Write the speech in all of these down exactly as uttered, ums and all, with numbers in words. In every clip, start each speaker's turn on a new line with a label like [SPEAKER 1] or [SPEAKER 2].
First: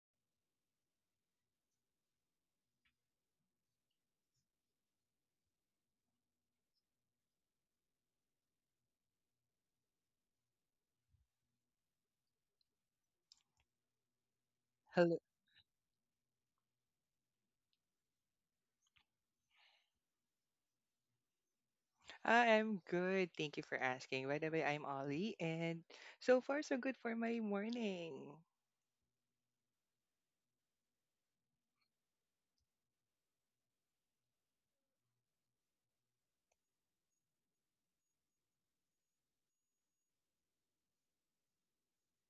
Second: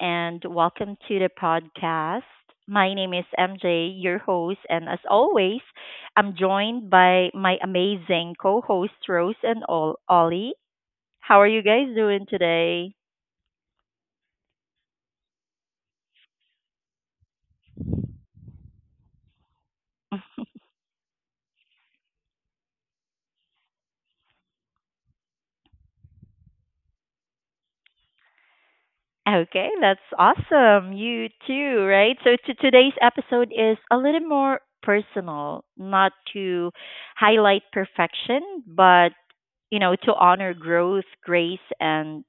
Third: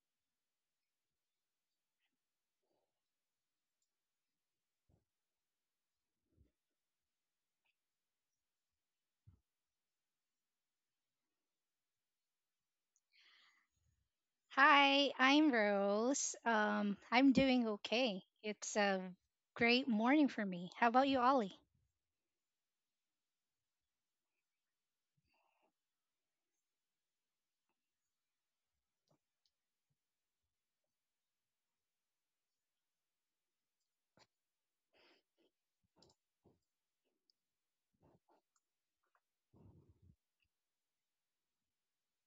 [SPEAKER 1] and welcome to the podcast. My name is M J, your host, and as always, I'm joined by my amazing co host, Rose and Ol- Ollie. How are you guys doing today?
[SPEAKER 2] Hi,
[SPEAKER 3] Hello.
[SPEAKER 2] I'm Rose. Um, I'm doing okay. It's a great morning for me. How about you, Ollie?
[SPEAKER 3] I'm good. Thank you for asking. By the way, I'm Ollie, and so far so good for my morning.
[SPEAKER 1] Okay, that's awesome. You too, right? So to today's episode is a little more personal, not to highlight perfection, but you know, to honor growth, grace, and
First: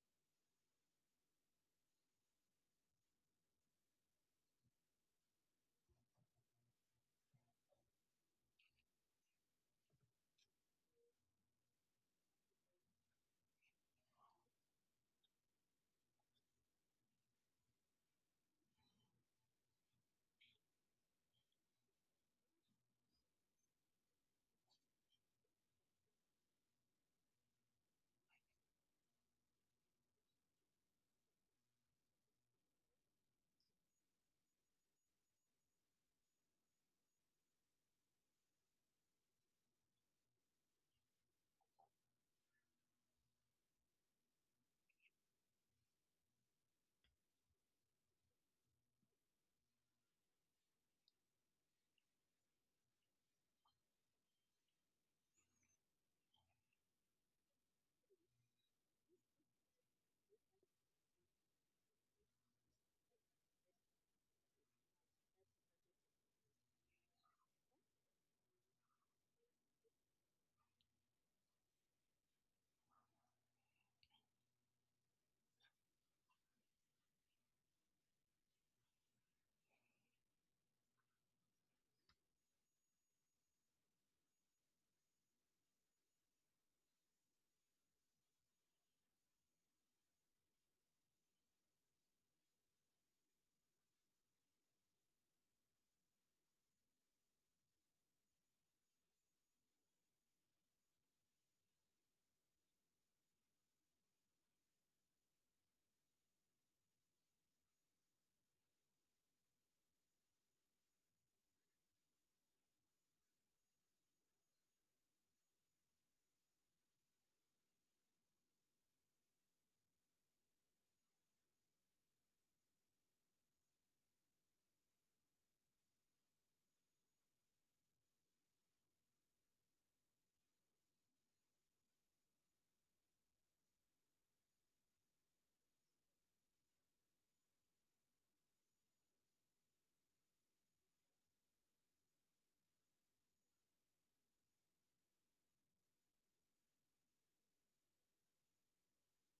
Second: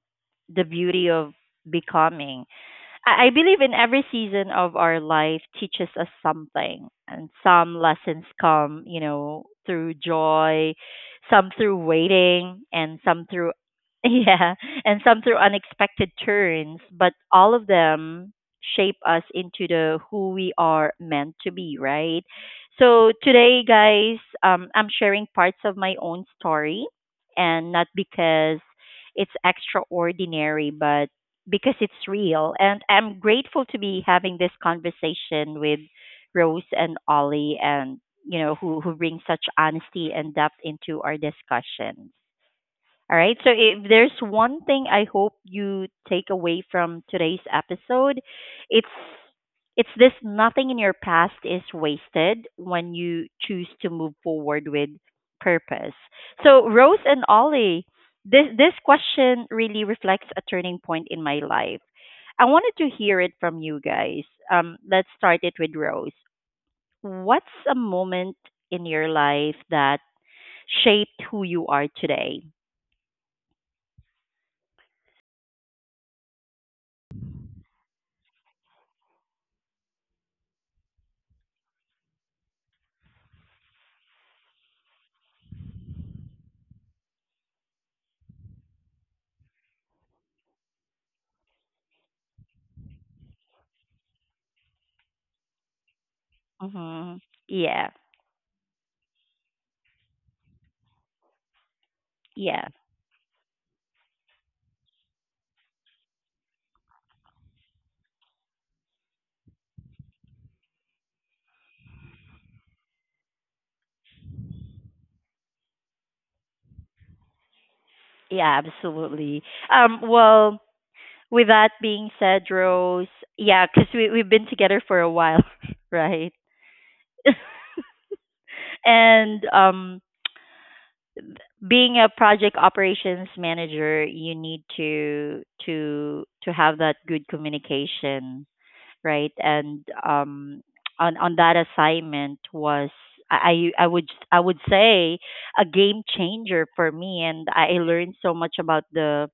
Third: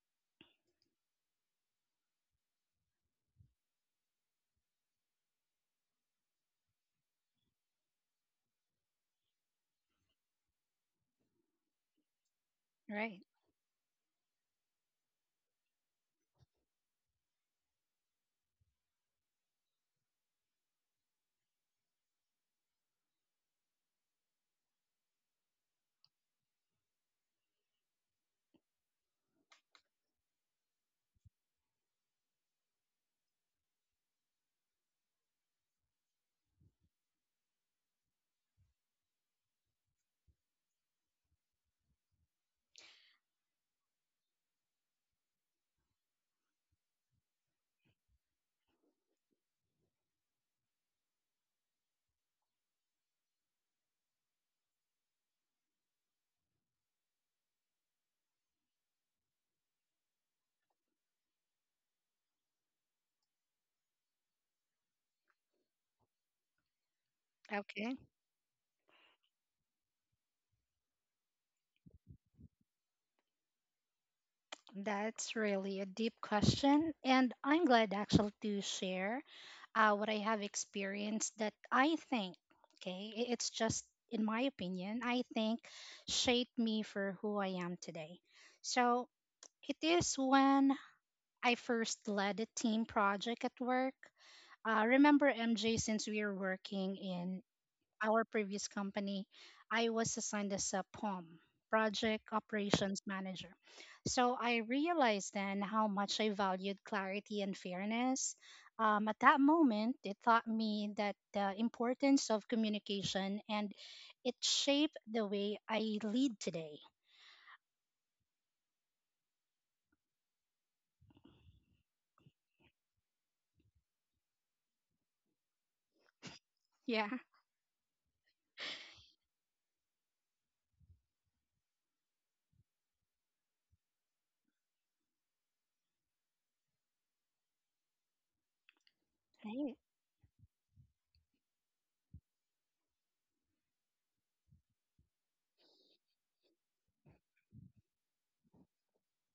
[SPEAKER 1] the beauty of becoming. I, I believe in every season of our life teaches us something, and some lessons come, you know, through joy, some through waiting, and
[SPEAKER 2] Right.
[SPEAKER 1] some through yeah, and some through unexpected turns. But all of them shape us into the who we are meant to be, right? So today, guys, um, I'm sharing parts of my own story, and not because it's extraordinary, but because it's real. And I'm grateful to be having this conversation with Rose and Ollie and you know who who bring such honesty and depth into our discussions. All right. So if there's one thing I hope you take away from today's episode, it's it's this. Nothing in your past is wasted when you choose to move forward with purpose. So Rose and Ollie, this this question really reflects a turning point in my life. I wanted to hear it from you guys. Um, let's start it with Rose. What's a
[SPEAKER 2] Okay.
[SPEAKER 1] moment in your life that shaped who you are today?
[SPEAKER 2] That's really a deep question. And I'm glad actually to share uh, what I have experienced that I think, okay, i- it's just in my opinion, I think shaped me for who I am today. So it is when I first led a team project at work. Uh, remember, M J, since we were working
[SPEAKER 1] Mm-hmm.
[SPEAKER 2] in
[SPEAKER 1] Yeah,
[SPEAKER 2] our previous company, I was assigned as a P O M, Project
[SPEAKER 1] yeah,
[SPEAKER 2] Operations Manager. So I realized then how much I valued clarity and fairness. Um, at that moment, it taught me that the importance of communication and it shaped the way I lead today.
[SPEAKER 1] yeah, absolutely. Um, well, with that being said, Rose, yeah, because we we've been together for a while, right?
[SPEAKER 2] Yeah.
[SPEAKER 1] and um, being a project operations manager, you need to to to have that good communication, right?
[SPEAKER 2] Right.
[SPEAKER 1] And um, on on that assignment was. I I I would I would say a game changer for me, and I learned so much about the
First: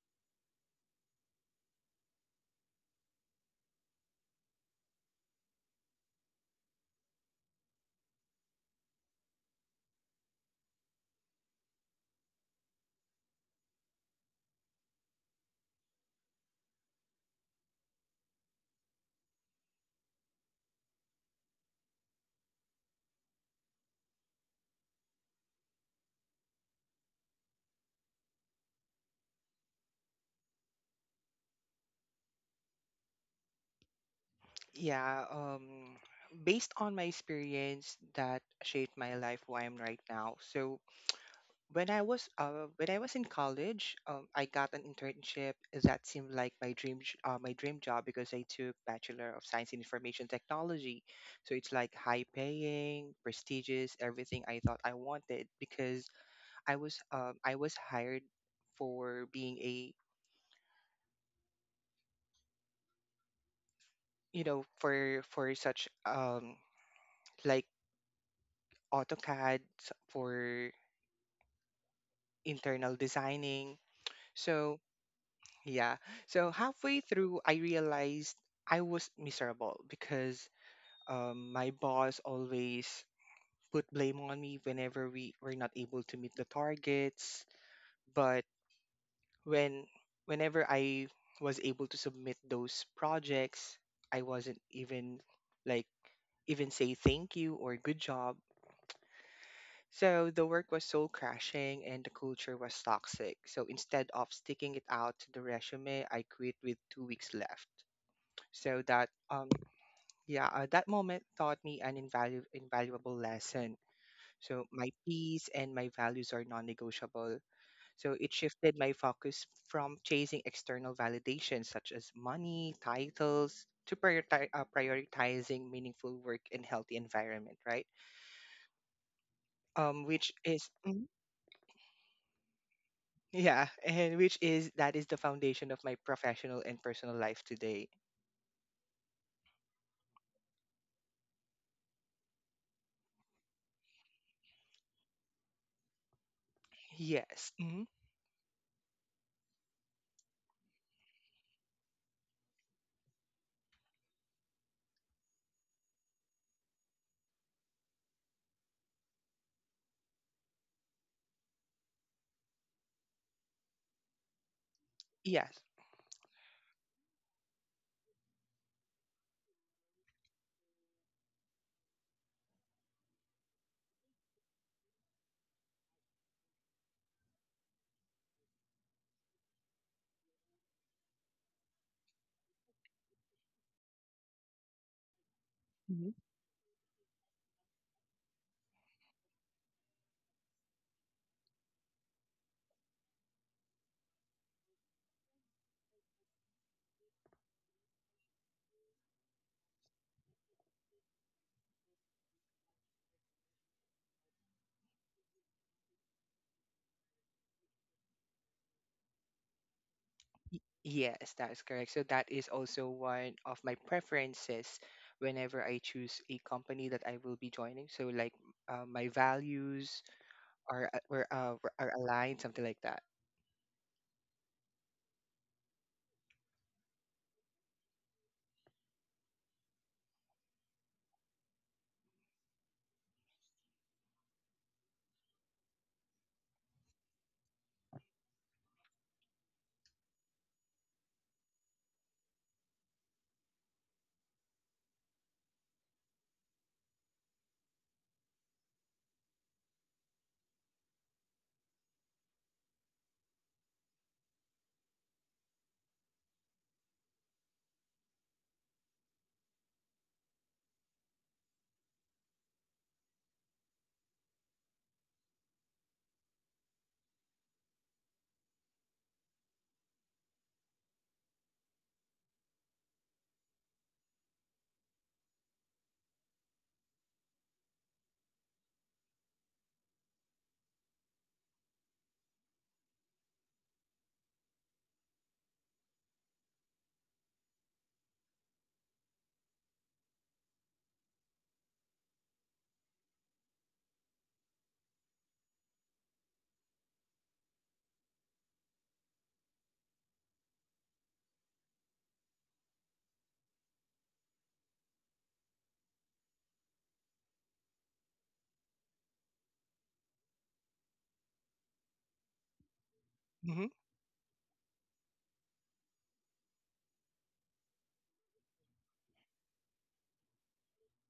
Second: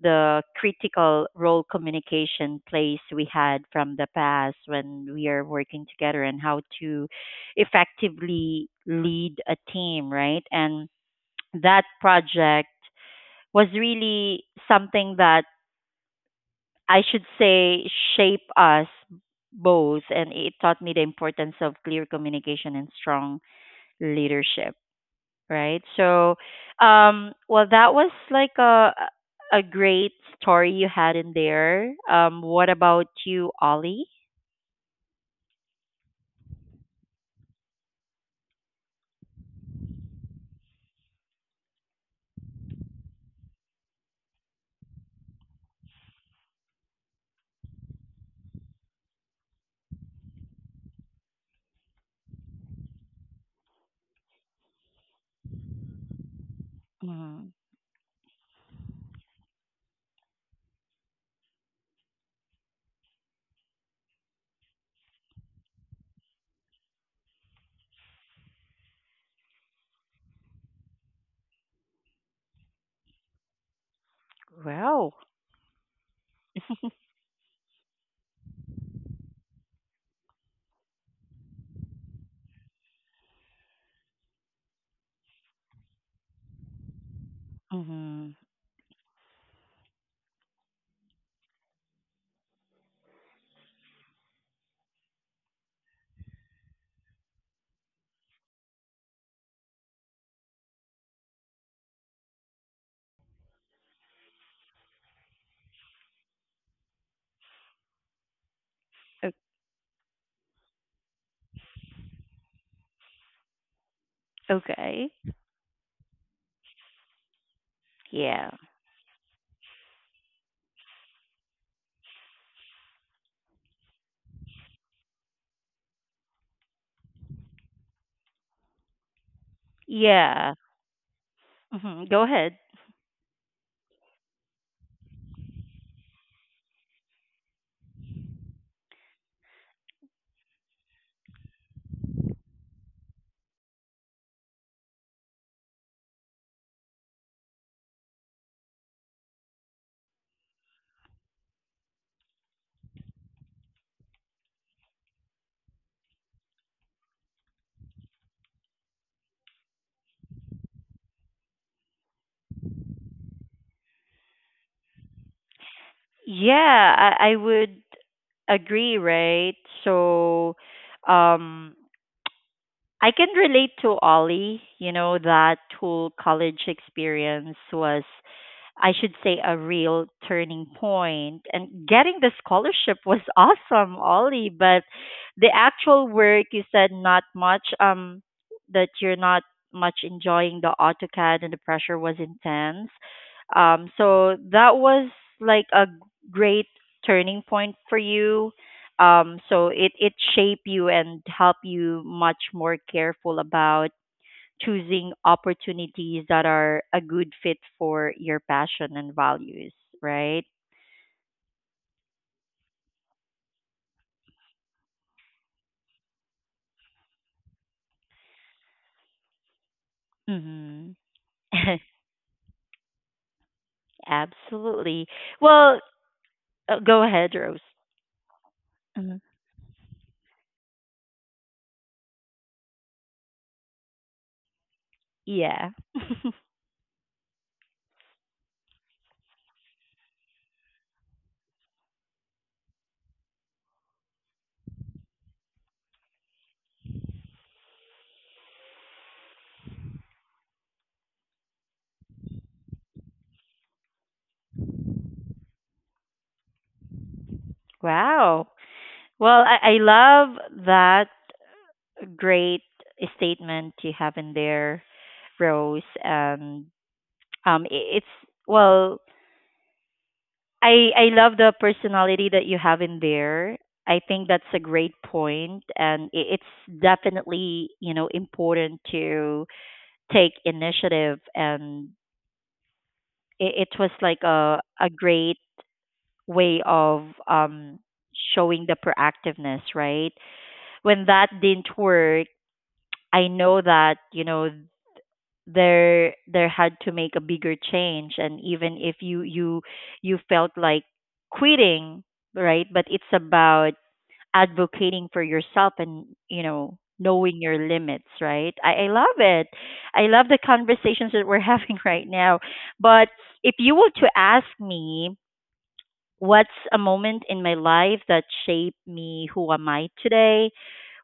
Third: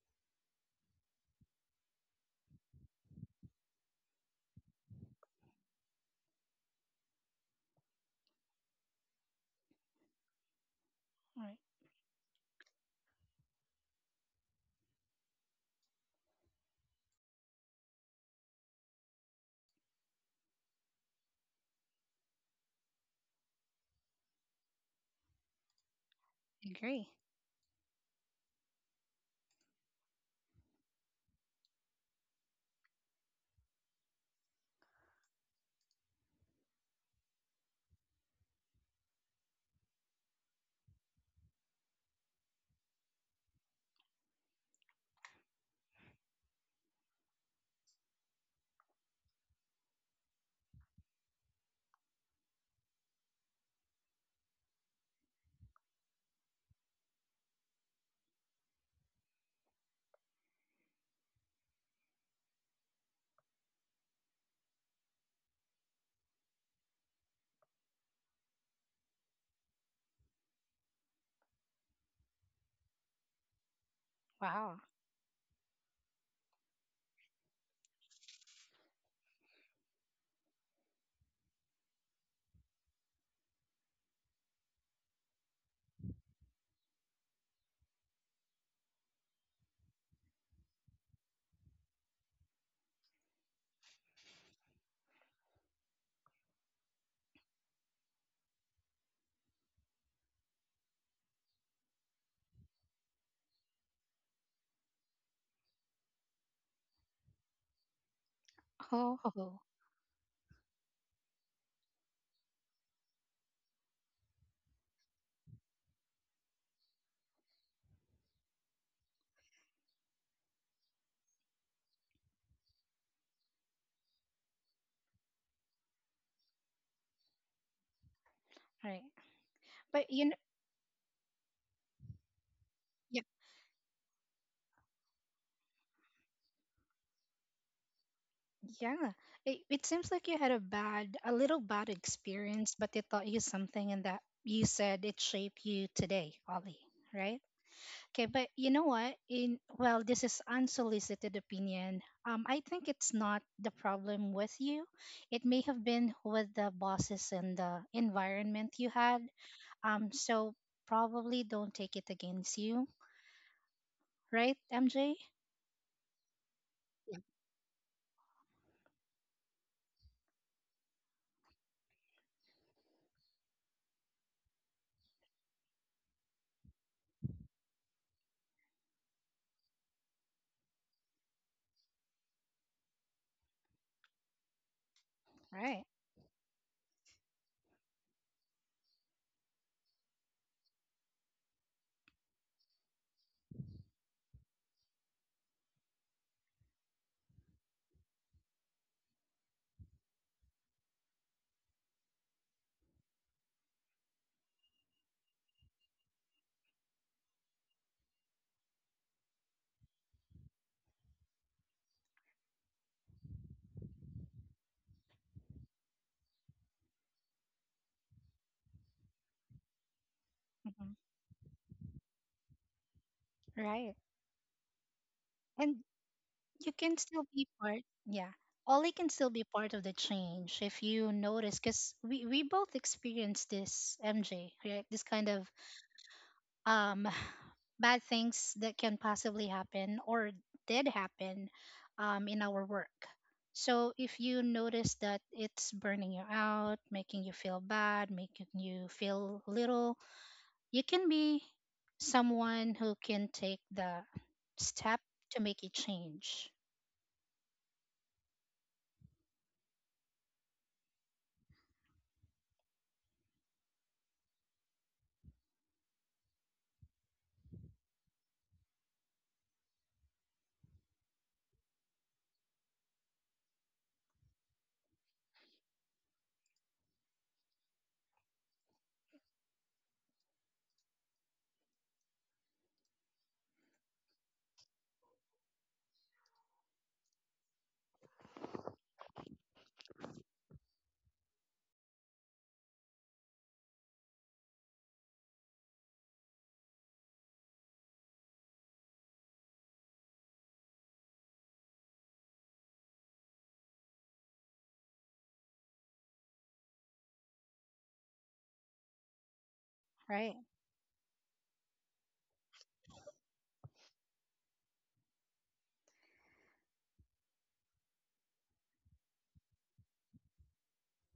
[SPEAKER 1] the critical role communication plays we had from the past when we are working together and how to effectively lead a team, right? And
[SPEAKER 2] Right.
[SPEAKER 1] that project was really something that I should say shape us both, and it taught me the importance of clear communication and strong leadership, right? So,
[SPEAKER 2] Agree.
[SPEAKER 1] um, well, that was like a a great story you had in there. Um, what about you, Ollie?
[SPEAKER 3] Yeah, um based on my experience that shaped my life where I'm right now. So when I was uh when I was in college, um I got an internship that seemed like my dream j- uh, my dream job because I took Bachelor of Science in Information Technology. So it's like high paying, prestigious, everything I thought I wanted because I was um I
[SPEAKER 1] Mm.
[SPEAKER 3] was hired for being a you know for for such um like AutoCAD s- for internal designing.
[SPEAKER 2] Wow.
[SPEAKER 3] So
[SPEAKER 1] Wow.
[SPEAKER 3] yeah. So halfway through I realized I was miserable because um my boss always put blame on me whenever we were not able to meet the targets. But
[SPEAKER 1] Mm-hmm.
[SPEAKER 3] when whenever I was able to submit those projects, I wasn't even like even say thank you or good job. So the work was soul crashing and the culture was toxic. So instead of sticking it out to the resume, I quit with two weeks left. So that um
[SPEAKER 2] Oh.
[SPEAKER 3] yeah, uh, that moment taught me an invalu- invaluable lesson. So my peace
[SPEAKER 1] Okay.
[SPEAKER 3] and my values are non-negotiable. So it shifted my
[SPEAKER 1] Yeah.
[SPEAKER 3] focus from chasing external validation such as money, titles, to prioritize uh, prioritizing meaningful work and healthy environment, right?
[SPEAKER 2] Right. But
[SPEAKER 3] um,
[SPEAKER 2] you
[SPEAKER 3] which is Mhm.
[SPEAKER 1] Yeah. Hmm. Go ahead.
[SPEAKER 2] know,
[SPEAKER 3] yeah, and which is that is the foundation of my professional and personal life today.
[SPEAKER 2] yeah, it, it seems like you had a bad, a little bad experience, but it taught you something, and that you said it shaped you today, Ollie, right?
[SPEAKER 3] Yes, hmm
[SPEAKER 2] Okay, but you know what? In Well, this is unsolicited opinion. Um, I think it's not the problem with you. It may have been with the bosses and the environment you had. Um, so probably don't take it against you, right, M J?
[SPEAKER 3] yes.
[SPEAKER 1] Yeah, I, I would agree, right? So, um, I can relate to Ollie. You know, that whole college experience was, I should say, a real turning point. And getting the scholarship was awesome, Ollie, but the
[SPEAKER 2] Right.
[SPEAKER 3] Mhm.
[SPEAKER 1] actual work, you said not much, um, that you're not much enjoying the AutoCAD, and the pressure was intense. Um, so that was like a great turning point for you. Um, so it, it shaped you and helped you much more careful about choosing opportunities that are a good fit for your passion and values, right?
[SPEAKER 3] Y- yes, that is correct. So that is also one of my preferences whenever I choose a company that I will be joining. So like uh, my values are
[SPEAKER 2] Mhm.
[SPEAKER 1] Hmm.
[SPEAKER 3] uh, were, uh, were- are aligned, something like that.
[SPEAKER 2] Right.
[SPEAKER 1] Absolutely.
[SPEAKER 2] And
[SPEAKER 1] Well,
[SPEAKER 2] you
[SPEAKER 1] uh,
[SPEAKER 2] can
[SPEAKER 1] go
[SPEAKER 2] still
[SPEAKER 1] ahead,
[SPEAKER 2] be
[SPEAKER 1] Rose.
[SPEAKER 2] part, yeah, Ollie can
[SPEAKER 1] Mhm.
[SPEAKER 2] still be part of the change if you notice because we, we both experienced this, MJ, right? This kind of
[SPEAKER 1] Yeah.
[SPEAKER 2] um bad things that can possibly happen or did happen um, in our work, so if you notice that it's burning you out, making you feel bad, making you feel little, you can be someone who can take the step to make a change,
[SPEAKER 1] Wow. Well, I, I love that great statement you have in there, Rose. And um, it, it's well, I I love the personality that you have in there. I think that's a great point, and i- it's definitely you know important to take initiative, and it, it was like a a great way of um showing the proactiveness, right? When that didn't work, I know that you know there there had to make a bigger change, and even if you you you felt like quitting, right? But it's about advocating for yourself and you know knowing your limits, right? I, I love it. I
[SPEAKER 2] right?
[SPEAKER 1] love the conversations that we're having right now. But if
[SPEAKER 3] Hmm.
[SPEAKER 1] you were to ask me what's a moment in my life that shaped me who am I today,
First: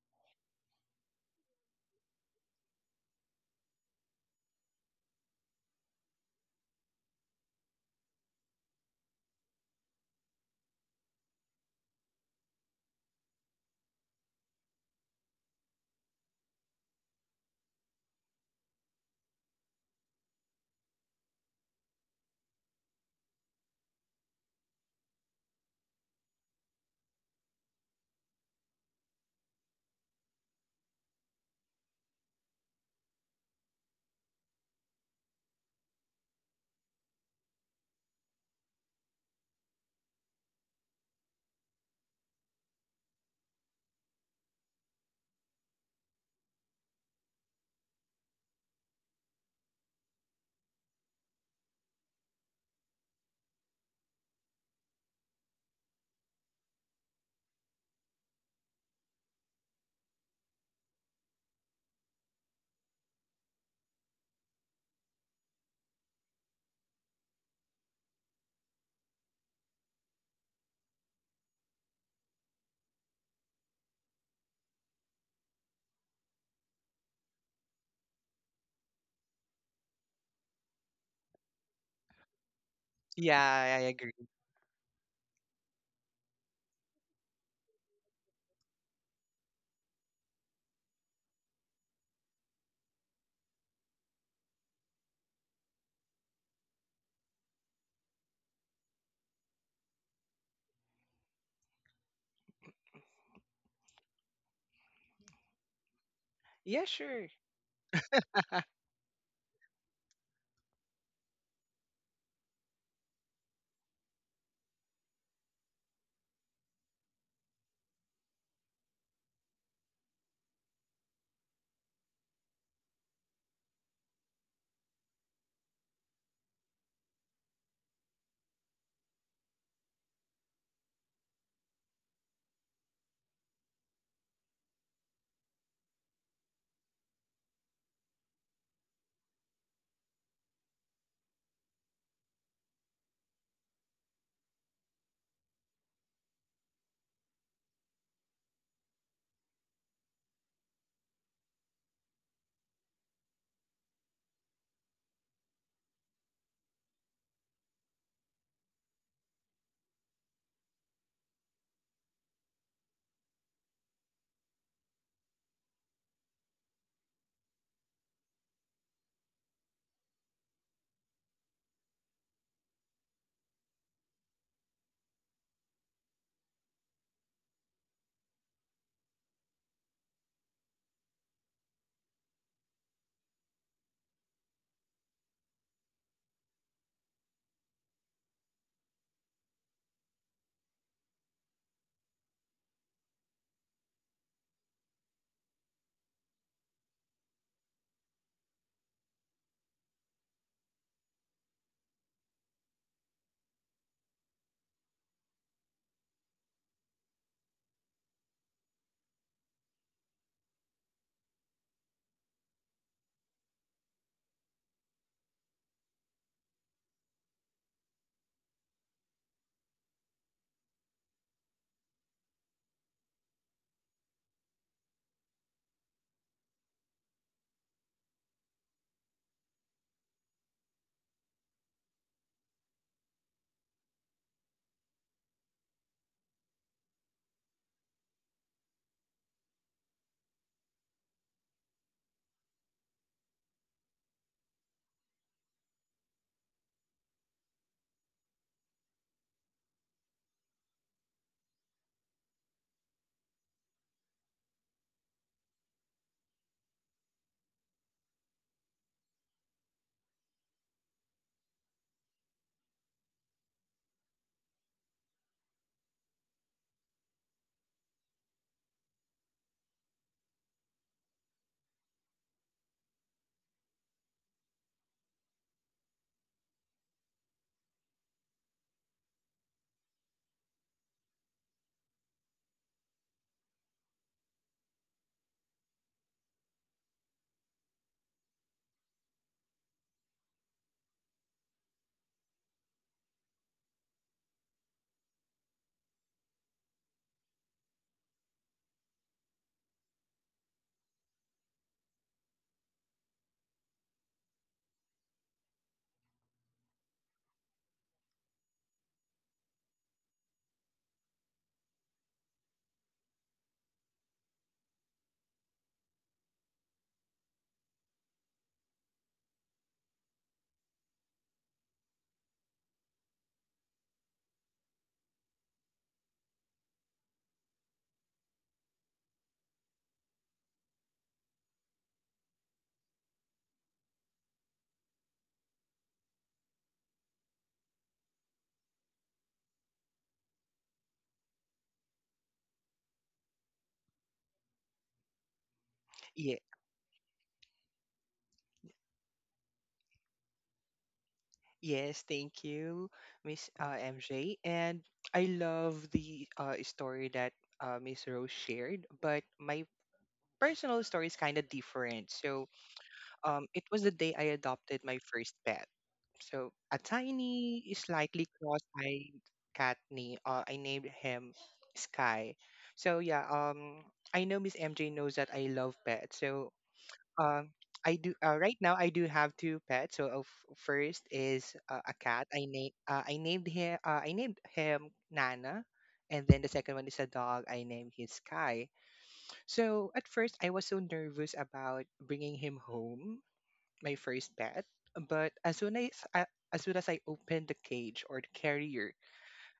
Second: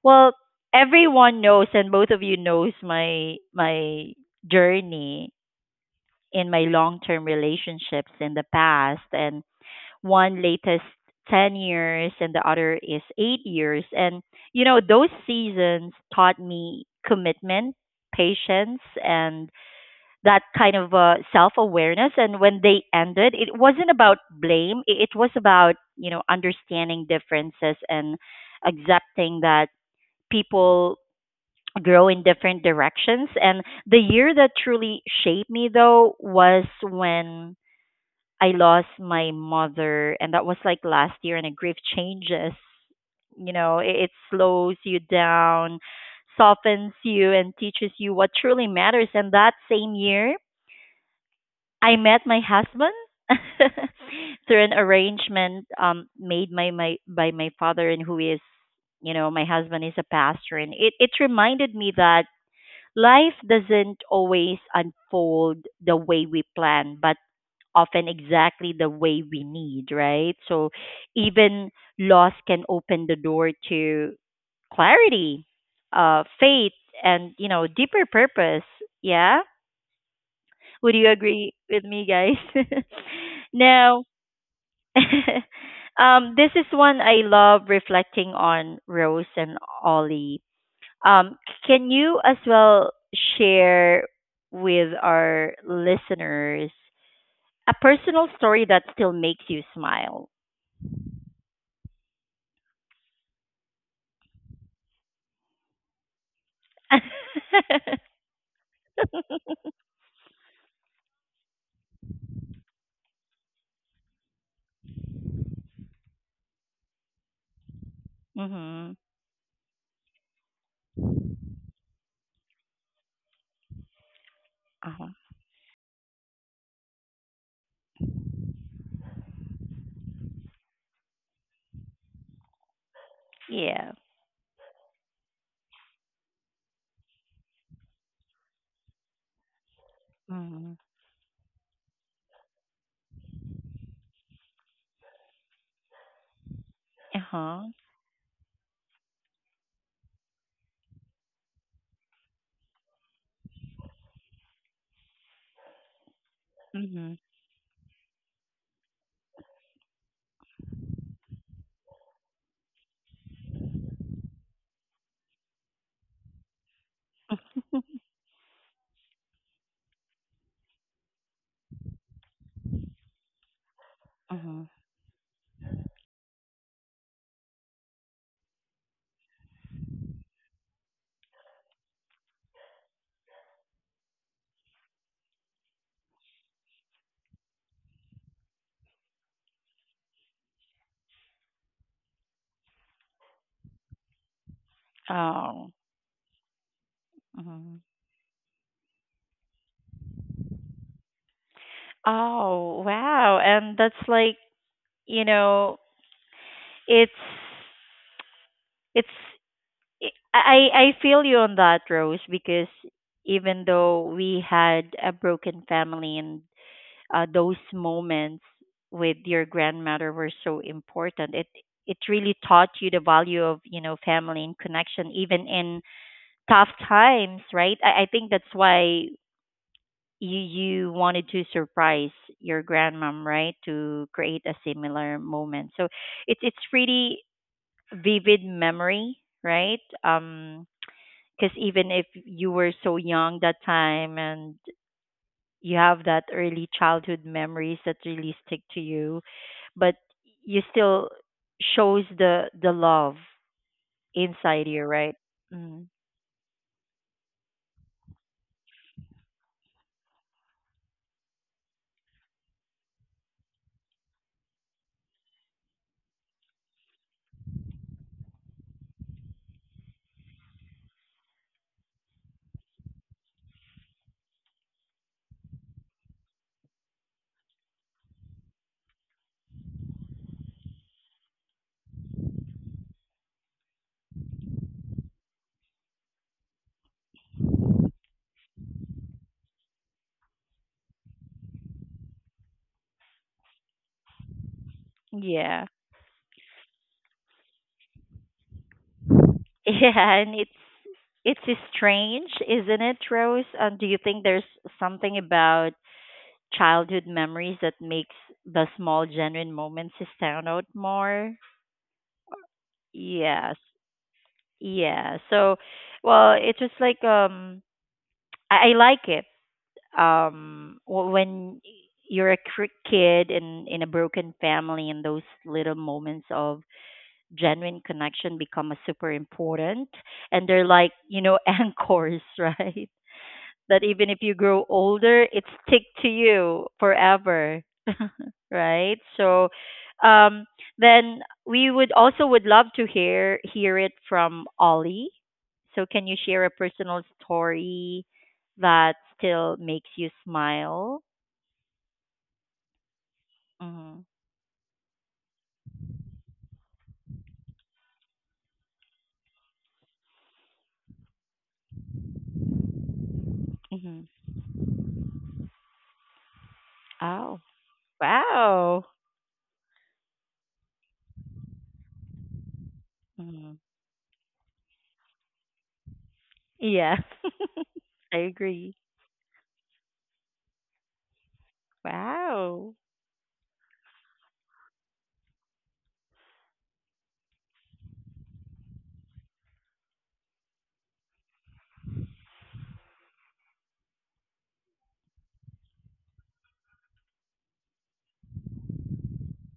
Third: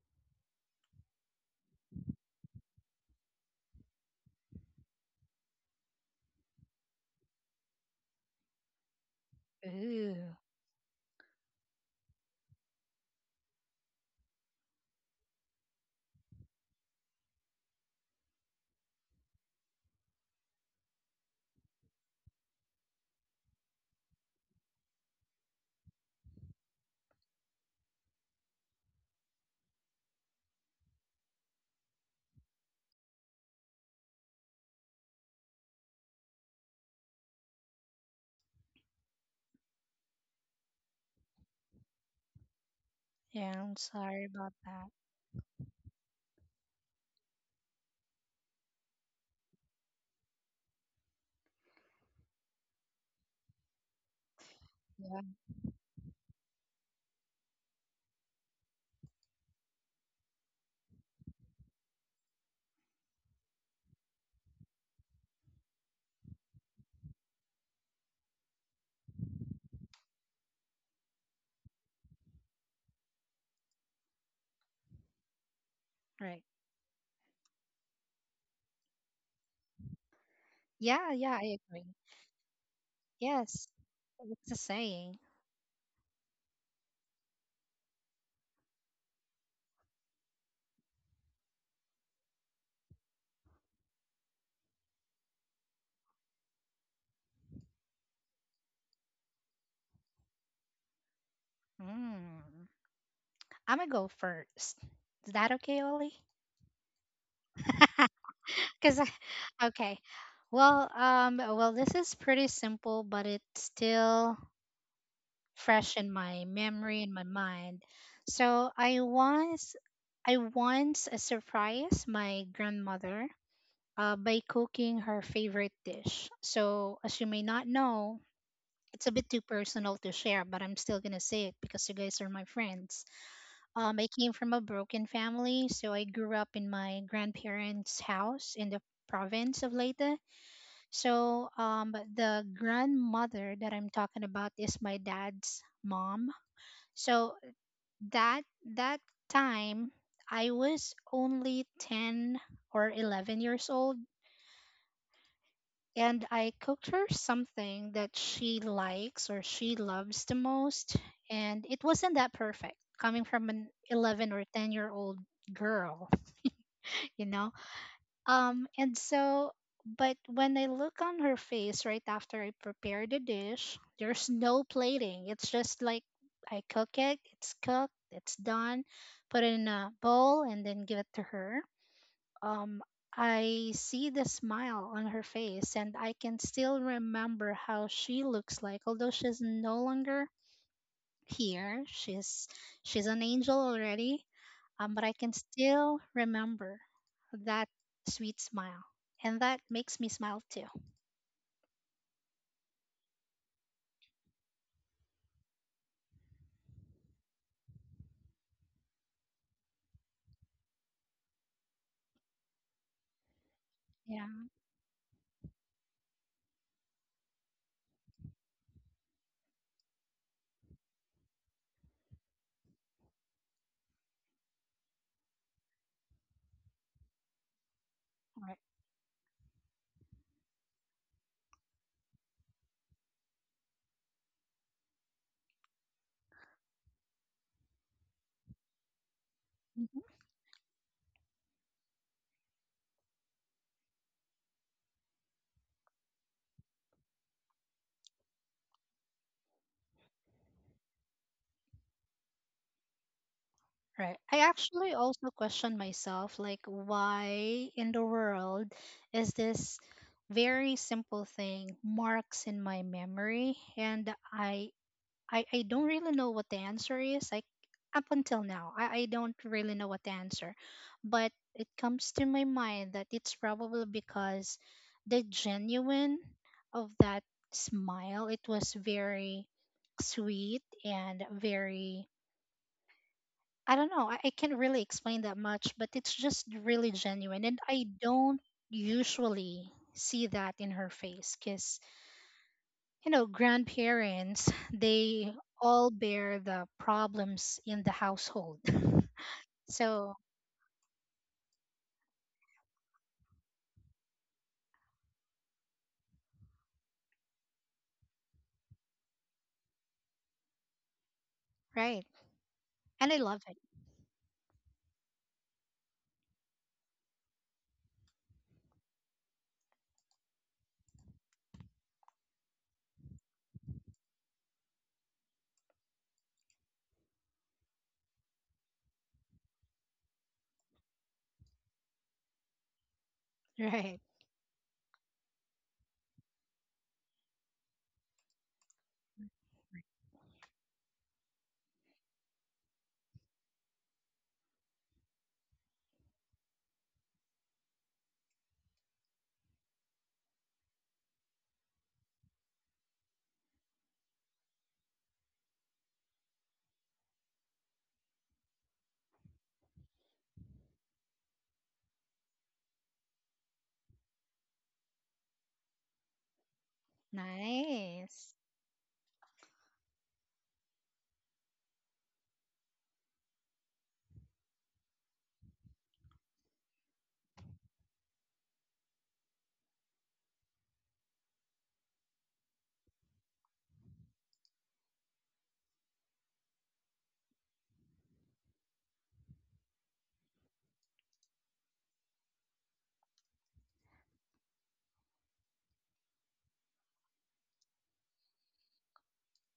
[SPEAKER 1] well, everyone knows and both of you knows my my journey in my long term relationships in the past, and
[SPEAKER 2] Ooh,
[SPEAKER 1] one latest ten years and the other is eight years. And you know those seasons taught me commitment, patience, and that kind of uh, self-awareness. And when they ended, it wasn't about blame. It it was about you know understanding differences and accepting that people grow in different directions. And the year that truly shaped me though was when I lost my mother, and that was like last year, and the grief changes.
[SPEAKER 2] yeah,
[SPEAKER 1] You
[SPEAKER 2] I'm
[SPEAKER 1] know, it,
[SPEAKER 2] sorry
[SPEAKER 1] it
[SPEAKER 2] about that.
[SPEAKER 1] slows you down, softens you, and teaches you what truly matters. And that same year, I met my husband through an
[SPEAKER 2] Yeah,
[SPEAKER 1] arrangement um, made by my by my father, and who is, you know, my husband is a pastor, and it it reminded me that life doesn't always unfold the way we plan, but often exactly the way we need, right? So even loss can open the door to clarity, uh,
[SPEAKER 2] right.
[SPEAKER 1] faith, and you know deeper purpose. Yeah, would
[SPEAKER 2] Yeah,
[SPEAKER 1] you
[SPEAKER 2] yeah, I
[SPEAKER 1] agree
[SPEAKER 2] agree.
[SPEAKER 1] with me, guys?
[SPEAKER 3] Yeah,
[SPEAKER 2] Yes,
[SPEAKER 3] I
[SPEAKER 1] Now,
[SPEAKER 3] agree.
[SPEAKER 2] it's a saying.
[SPEAKER 1] um, this is one I love reflecting on, Rose and Ollie. Um, can you as well share with our listeners a personal story that still makes you smile?
[SPEAKER 2] Mm. I'm gonna go first. Is that okay, Ollie?
[SPEAKER 3] Yeah, sure.
[SPEAKER 2] Because I, okay. Well, um, well, this is pretty simple, but it's still fresh in my memory and my mind. So I
[SPEAKER 1] Mhm.
[SPEAKER 2] once, I once uh, surprised my grandmother uh, by
[SPEAKER 1] Uh
[SPEAKER 2] cooking
[SPEAKER 1] huh.
[SPEAKER 2] her favorite dish. So as you may not know, it's a bit too personal to share, but I'm still gonna say it because you guys are my friends. Um,
[SPEAKER 1] Yeah.
[SPEAKER 2] I came from a broken family, so I grew up in my grandparents' house in the province of Leyte.
[SPEAKER 1] Mhm.
[SPEAKER 2] So, um, but the grandmother that I'm talking about is my dad's mom.
[SPEAKER 1] Uh
[SPEAKER 2] So
[SPEAKER 1] huh.
[SPEAKER 2] that that time I was only ten or eleven years old and I cooked her
[SPEAKER 1] Mhm.
[SPEAKER 2] something that she likes or she loves the most. And it wasn't that perfect coming from an eleven or ten year old girl, you know? Um, and so, but when I look on her face right after I prepare the dish, there's no
[SPEAKER 1] Mhm.
[SPEAKER 2] plating. It's just like I cook it, it's cooked, it's done, put it in a bowl, and then give it to her, um, I see the smile on her face, and I can still remember how she looks like. Although she's no longer here, she's she's an angel already. Um, but I can
[SPEAKER 1] Oh.
[SPEAKER 2] still remember that
[SPEAKER 1] Mhm.
[SPEAKER 2] sweet smile, and that makes me smile too.
[SPEAKER 1] Oh wow! And that's like you know, it's it's I I I feel you on that, Rose, because even though we
[SPEAKER 2] Yeah.
[SPEAKER 1] had a broken family and uh, those moments with your grandmother were so important, it it really taught you the value of you know family and connection, even in tough times, right? I, I think that's
[SPEAKER 2] All
[SPEAKER 1] why you you wanted to surprise your grandmom, right? To create a similar moment. So it's it's really vivid memory, right?
[SPEAKER 2] right.
[SPEAKER 1] Um, because even if you were so young that time and you have that early childhood memories that really stick to you, but you still shows the the love
[SPEAKER 2] Right. I
[SPEAKER 1] inside you,
[SPEAKER 2] actually
[SPEAKER 1] right?
[SPEAKER 2] also question
[SPEAKER 1] Mm.
[SPEAKER 2] myself, like, why in the world is this very simple thing marks in my memory? And I, I, I don't really know what the answer is. Like, up until now, I, I don't really know what the answer. But it comes to my mind that it's probably because the genuine of that smile, it was very sweet and very I don't know. I, I can't really explain that much, but it's just really genuine. And I don't usually see that in her face because, you know, grandparents, they
[SPEAKER 1] Yeah.
[SPEAKER 2] all bear the problems in the household.
[SPEAKER 1] Yeah,
[SPEAKER 2] So,
[SPEAKER 1] and it's it's strange, isn't it, Rose? Um, do you think there's something about childhood memories that makes the small genuine moments stand out more?
[SPEAKER 2] right. And I love
[SPEAKER 1] Yes.
[SPEAKER 2] it.
[SPEAKER 1] Yeah. So, well, it's just like um I, I like it. Um wh- when you're a cr- kid in in a broken family, and those little moments of genuine connection become a super important, and they're like, you know, anchors, right? That
[SPEAKER 2] Right.
[SPEAKER 1] even if you grow older, it stick to you forever, right? So, um, then we would also would love to hear hear it from Ollie. So, can you share a personal story that still makes you smile?
[SPEAKER 3] Yes, thank you, Miss uh,
[SPEAKER 1] Mm-hmm.
[SPEAKER 3] M J. And I love the uh, story that uh, Miss Rose shared, but my personal story is kind of different. So um, it was the
[SPEAKER 1] Mm-hmm.
[SPEAKER 3] day I adopted my first pet. So a
[SPEAKER 1] Oh,
[SPEAKER 3] tiny, slightly
[SPEAKER 2] Nice.
[SPEAKER 1] wow.
[SPEAKER 3] cross-eyed cat. Name, uh, I named him Sky. So yeah,
[SPEAKER 1] Mm-hmm.
[SPEAKER 3] um, I know Miss M J knows that I love pets. So
[SPEAKER 1] Yeah,
[SPEAKER 3] um I do
[SPEAKER 1] I
[SPEAKER 3] uh, right now
[SPEAKER 1] agree.
[SPEAKER 3] I do have two pets. So uh, f- first is uh, a cat. I named
[SPEAKER 1] Wow.
[SPEAKER 3] uh, I named him uh, I named him Nana, and then the second one is a dog. I named him Sky. So at first I was so nervous about bringing him home, my first pet. But as soon as I, as soon as I opened the cage or the carrier,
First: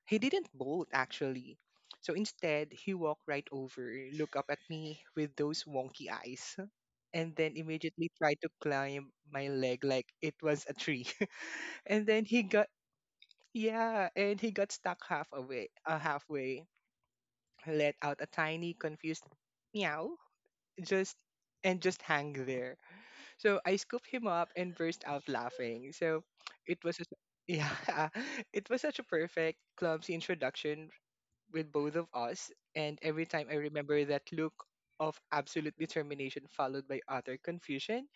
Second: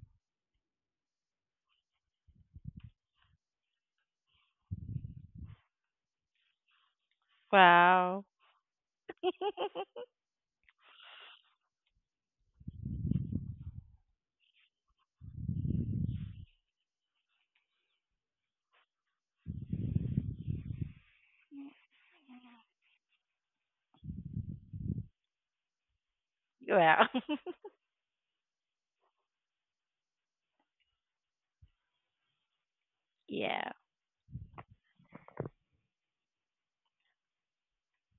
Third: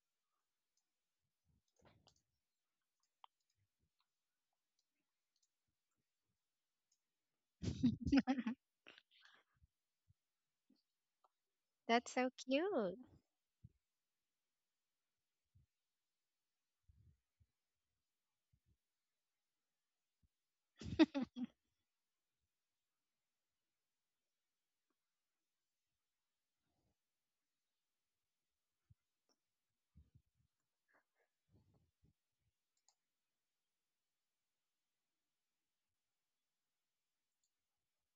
[SPEAKER 3] he didn't bolt actually. So instead, he walked right over, looked up at me with those wonky eyes and then immediately
[SPEAKER 1] Wow.
[SPEAKER 3] tried to climb my leg like it was a tree. and
[SPEAKER 2] That's
[SPEAKER 3] then
[SPEAKER 2] so
[SPEAKER 3] he got
[SPEAKER 2] cute.
[SPEAKER 3] yeah, and he got stuck half away, uh, halfway, let out a tiny confused meow, just and just hang there. So I scooped him up and burst out laughing. So it was
[SPEAKER 1] Wow.
[SPEAKER 3] a, yeah, it was such a perfect clumsy introduction with both of us. And every time I
[SPEAKER 1] Yeah.
[SPEAKER 3] remember that look of absolute determination followed by utter confusion,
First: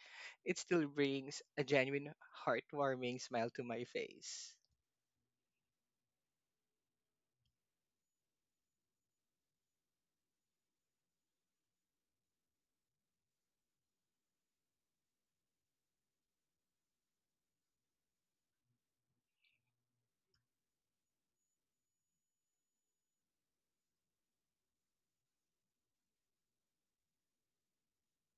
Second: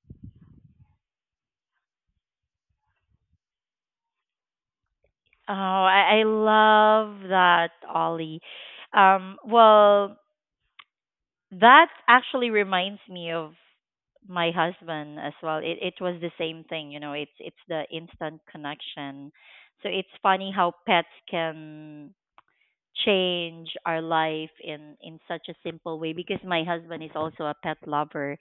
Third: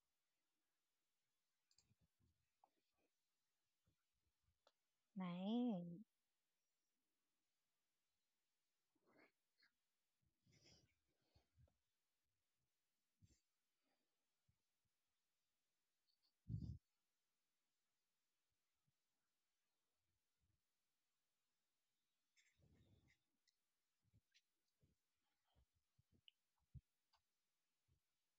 [SPEAKER 3] it still brings a genuine heartwarming smile to my face.
[SPEAKER 1] Oh,
[SPEAKER 2] Nice.
[SPEAKER 1] I, I love that, Ollie. Um, well, that actually reminds me of my husband as well. It it was the same thing, you know. It's it's the instant connection. So it's funny how pets can change our life in in such a simple way, because my husband is also a pet lover.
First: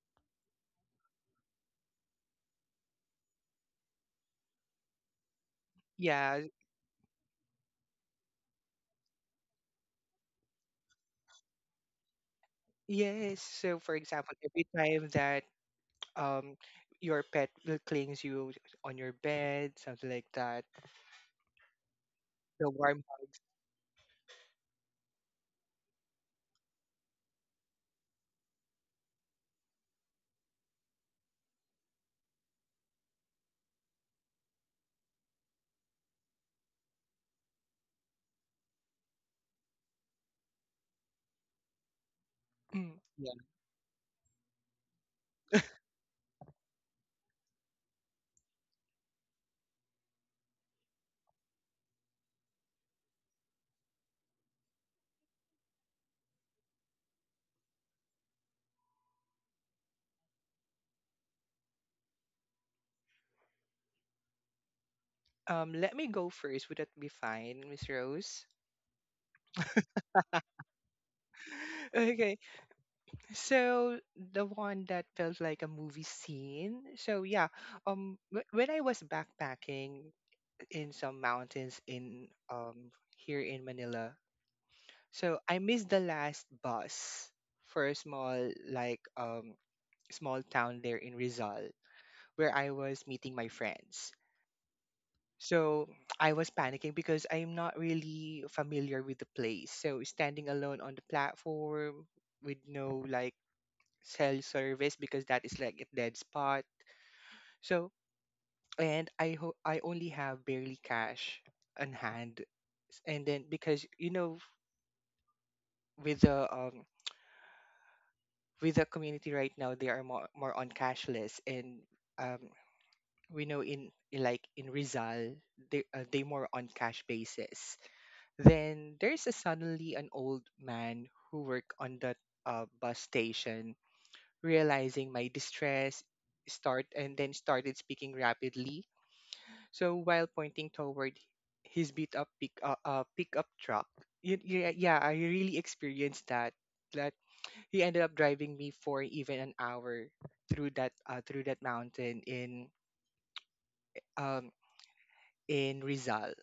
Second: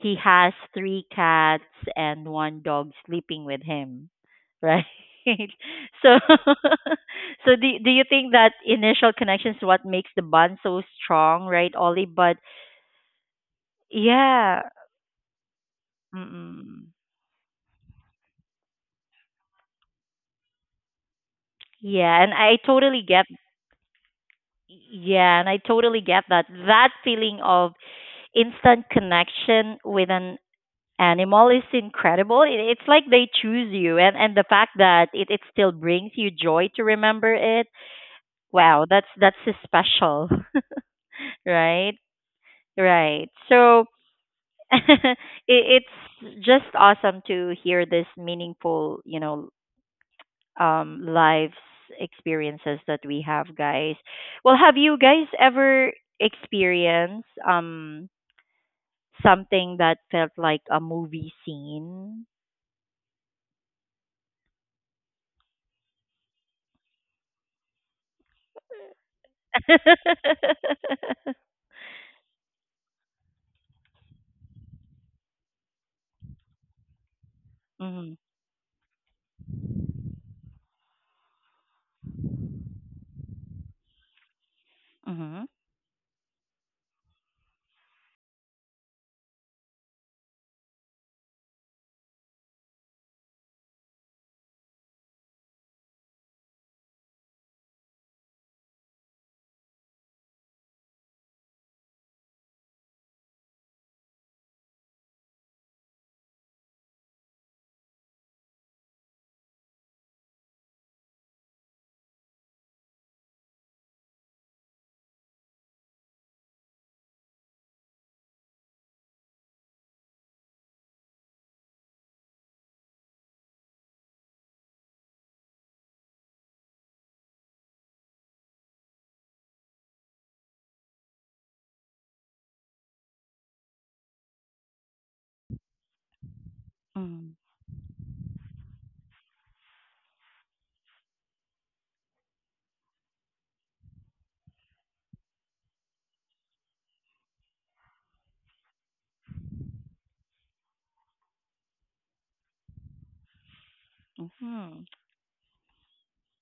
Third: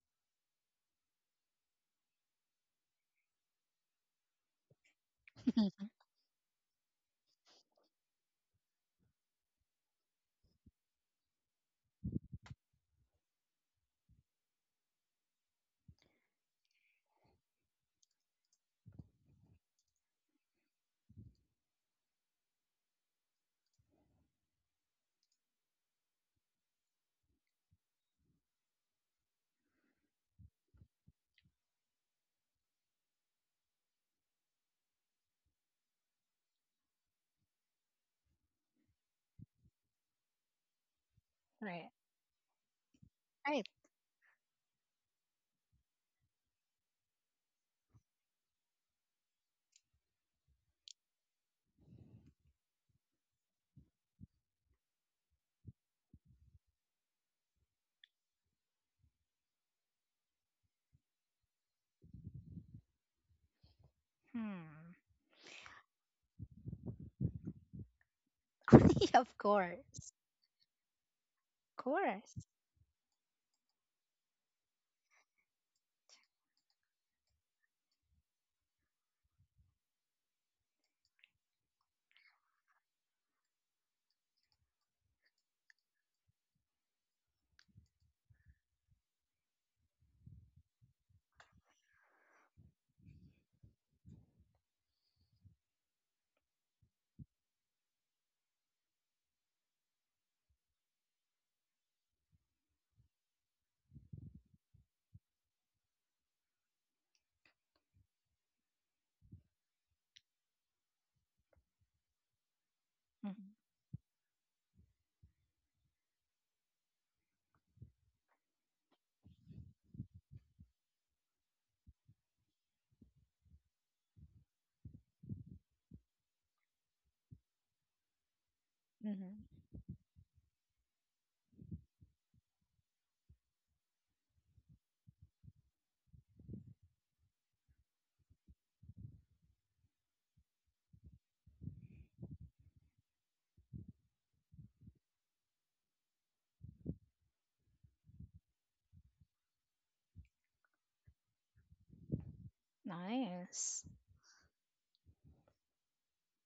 [SPEAKER 1] He has three cats and one dog sleeping with him, right? So
[SPEAKER 3] Yeah,
[SPEAKER 1] so do do you think that initial connection is what makes the bond so strong, right, Ollie? But
[SPEAKER 3] yes. So for example,
[SPEAKER 1] yeah,
[SPEAKER 3] every time that um
[SPEAKER 1] mm,
[SPEAKER 3] your pet will clings you on your bed, something like that.
[SPEAKER 1] yeah, and I
[SPEAKER 3] The
[SPEAKER 1] totally
[SPEAKER 3] warm
[SPEAKER 1] get
[SPEAKER 3] hug.
[SPEAKER 1] yeah, and I totally get that that feeling of instant connection with an animal is incredible. It, it's like they choose you, and and the fact that it it still brings you joy to remember it. Wow, that's that's so special,
[SPEAKER 2] Right.
[SPEAKER 1] right?
[SPEAKER 3] Mm,
[SPEAKER 1] Right.
[SPEAKER 3] yeah.
[SPEAKER 2] Right.
[SPEAKER 1] So it, it's just awesome to hear this meaningful, you know, um, lives experiences that we have, guys. Well, have you guys ever experienced um something that felt like a movie scene?
[SPEAKER 2] Hmm.
[SPEAKER 3] Um, let me go first. Would that be fine, Miss Rose?
[SPEAKER 2] Of course. Of course.
[SPEAKER 3] Okay. So the one that felt like a movie scene. So yeah, um
[SPEAKER 1] Mhm.
[SPEAKER 3] wh- when I was backpacking in some mountains in um here in Manila. So
[SPEAKER 1] Mhm.
[SPEAKER 3] I missed the last bus for a small like um small town there in Rizal where I was meeting my friends. So I was panicking because I'm not really familiar with the place. So standing alone on the platform with no like cell service because that is like a dead spot. So and I ho- I only have barely cash on hand and
[SPEAKER 2] Hmm,
[SPEAKER 3] then because you know with the um with the community right now they are more, more on cashless and um, we know in in like in Rizal they uh, they more on cash basis. Then there's a
[SPEAKER 2] hmm.
[SPEAKER 3] suddenly an old man who worked on the uh, bus station realizing my distress start and then
[SPEAKER 1] Mhm.
[SPEAKER 3] started speaking rapidly so while pointing toward his beat up pick uh, uh, pickup truck. Y- yeah, yeah, I really experienced that. That he ended up driving me for even an hour through that uh, through that mountain in
[SPEAKER 2] Nice.
[SPEAKER 3] um
[SPEAKER 1] Mhm.
[SPEAKER 3] in Rizal.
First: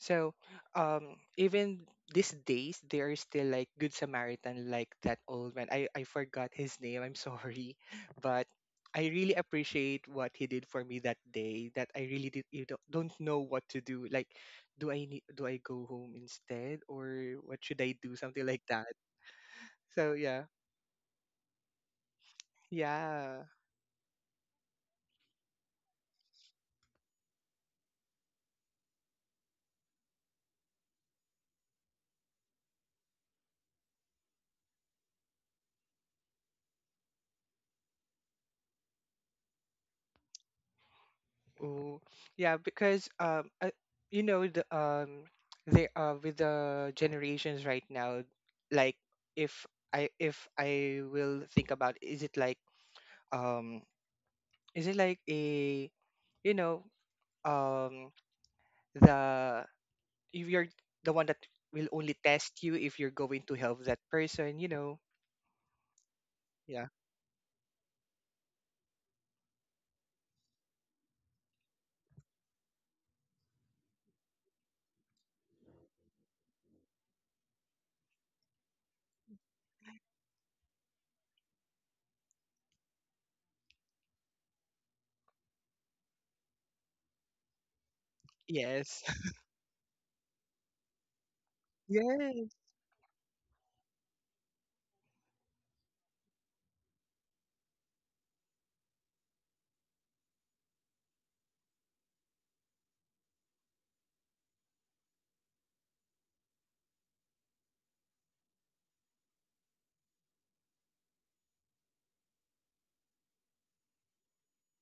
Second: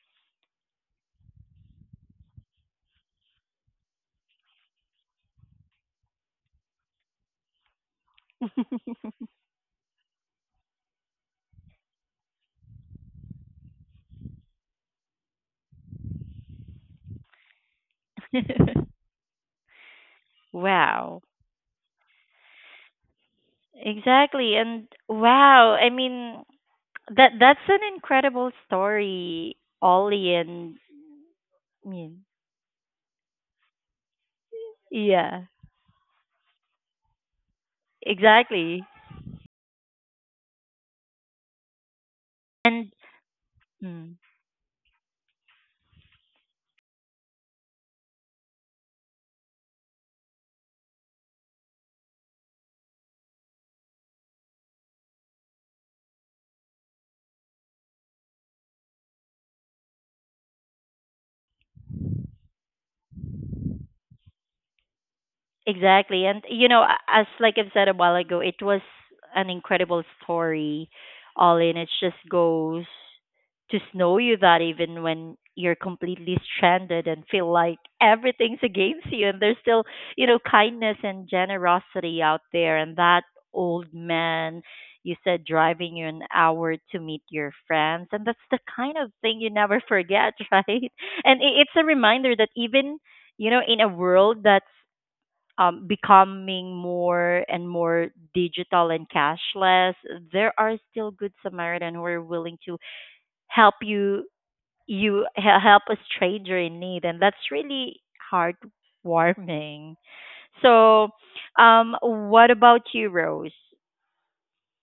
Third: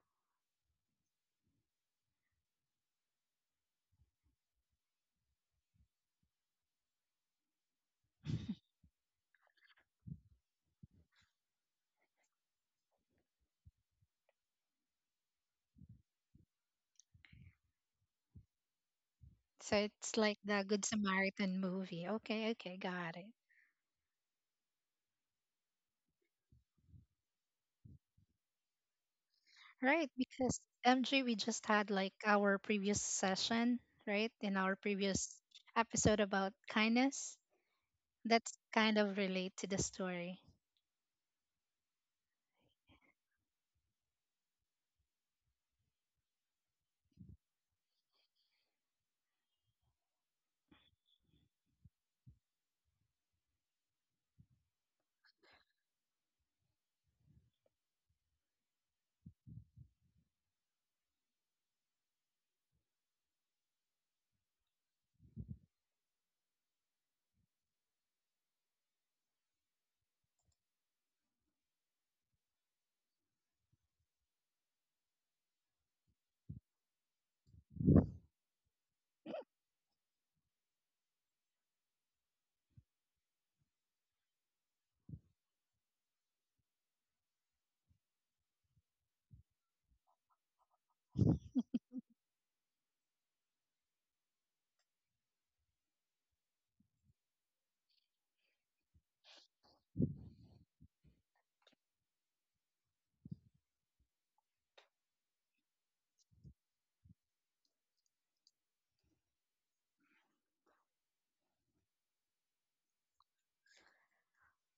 [SPEAKER 3] So um even these days there is still like good Samaritan like that old man. I I forgot his name. I'm sorry, but I really appreciate what he did for me that day. That I really did you don't, don't know what to do. Like, do I need do I go home instead or what should I do? Something like that.
[SPEAKER 2] So
[SPEAKER 3] So
[SPEAKER 2] it's like
[SPEAKER 3] yeah,
[SPEAKER 2] the Good
[SPEAKER 1] Wow.
[SPEAKER 2] Samaritan movie. Okay, okay, got it.
[SPEAKER 3] yeah.
[SPEAKER 1] Exactly. And wow, I mean that that's an incredible story,
[SPEAKER 2] Right,
[SPEAKER 1] Ollie.
[SPEAKER 2] because
[SPEAKER 1] And
[SPEAKER 2] M J, we just
[SPEAKER 1] I
[SPEAKER 2] had like
[SPEAKER 1] mean,
[SPEAKER 2] our previous session, right? In our previous
[SPEAKER 1] yeah.
[SPEAKER 2] episode about kindness. That's
[SPEAKER 1] Exactly.
[SPEAKER 2] kind of relate to the story.
[SPEAKER 3] Oh, yeah,
[SPEAKER 1] And
[SPEAKER 3] because um, uh,
[SPEAKER 1] mm.
[SPEAKER 3] you know the um, they uh with the generations right now, like if I if I will think about is it like um is it like a you know um the if you're the one that will only test you if you're going to help that person, you know.
[SPEAKER 1] Exactly. And you know,
[SPEAKER 3] Yeah.
[SPEAKER 1] a- as like I've said a while ago, it was an incredible story all in. It just goes to know you that even when you're completely stranded and feel like everything's against you, and there's still, you know, kindness and generosity out there, and that old man you said driving you an hour to meet your friends, and that's the kind
[SPEAKER 3] Yes.
[SPEAKER 1] of thing you never forget, right? And i- it's a reminder that
[SPEAKER 3] Yes.
[SPEAKER 1] even you know, in a world that's um, becoming more and more digital and cashless, there are still good Samaritan who are willing to help you you he- help a stranger in need, and that's really heartwarming. So, um, what about you, Rose?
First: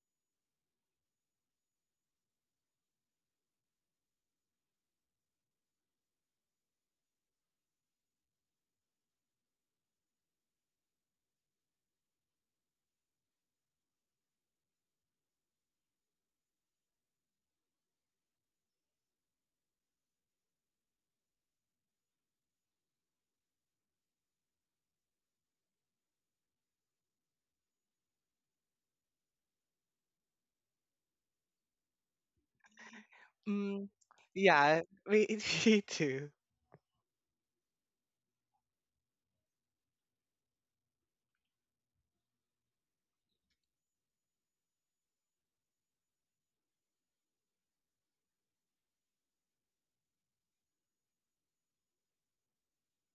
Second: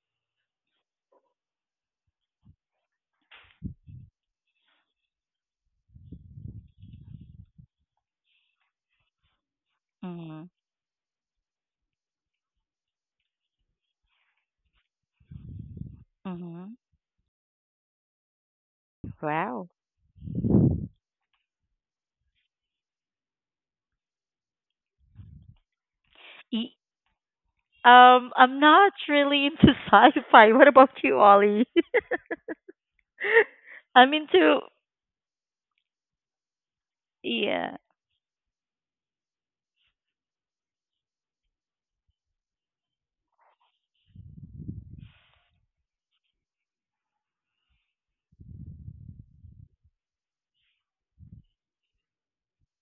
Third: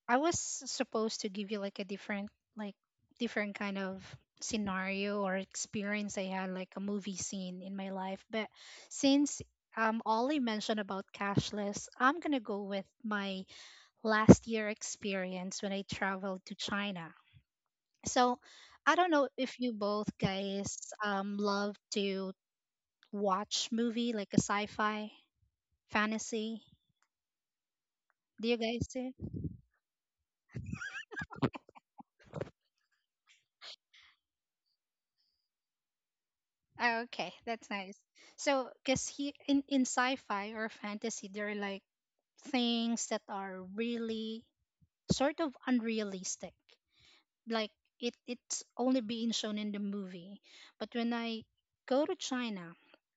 [SPEAKER 2] I was supposed to give you like a different, like different kind of scenario or experience I had, like a movie scene in my life. But since um Ollie
[SPEAKER 1] Hmm.
[SPEAKER 2] mentioned about cashless, I'm gonna go with my last year experience when I traveled to
[SPEAKER 1] Hmm.
[SPEAKER 2] China. So I don't know if you
[SPEAKER 1] Wow.
[SPEAKER 2] both guys um, love to watch movie like a sci-fi fantasy.
[SPEAKER 1] Y-
[SPEAKER 2] Do you
[SPEAKER 1] Um,
[SPEAKER 2] guys
[SPEAKER 1] I'm
[SPEAKER 2] do?
[SPEAKER 1] not really into sci-fi. What about you, Ollie?
[SPEAKER 3] Mm,
[SPEAKER 1] I'm
[SPEAKER 3] yeah.
[SPEAKER 1] into
[SPEAKER 3] Me, me too.
[SPEAKER 2] Oh, okay, that's nice.
[SPEAKER 1] yeah.
[SPEAKER 2] So because he in, in sci-fi or fantasy, there are like things that are really sort of unrealistic. Like it it's only being shown in the movie. But when I go to China,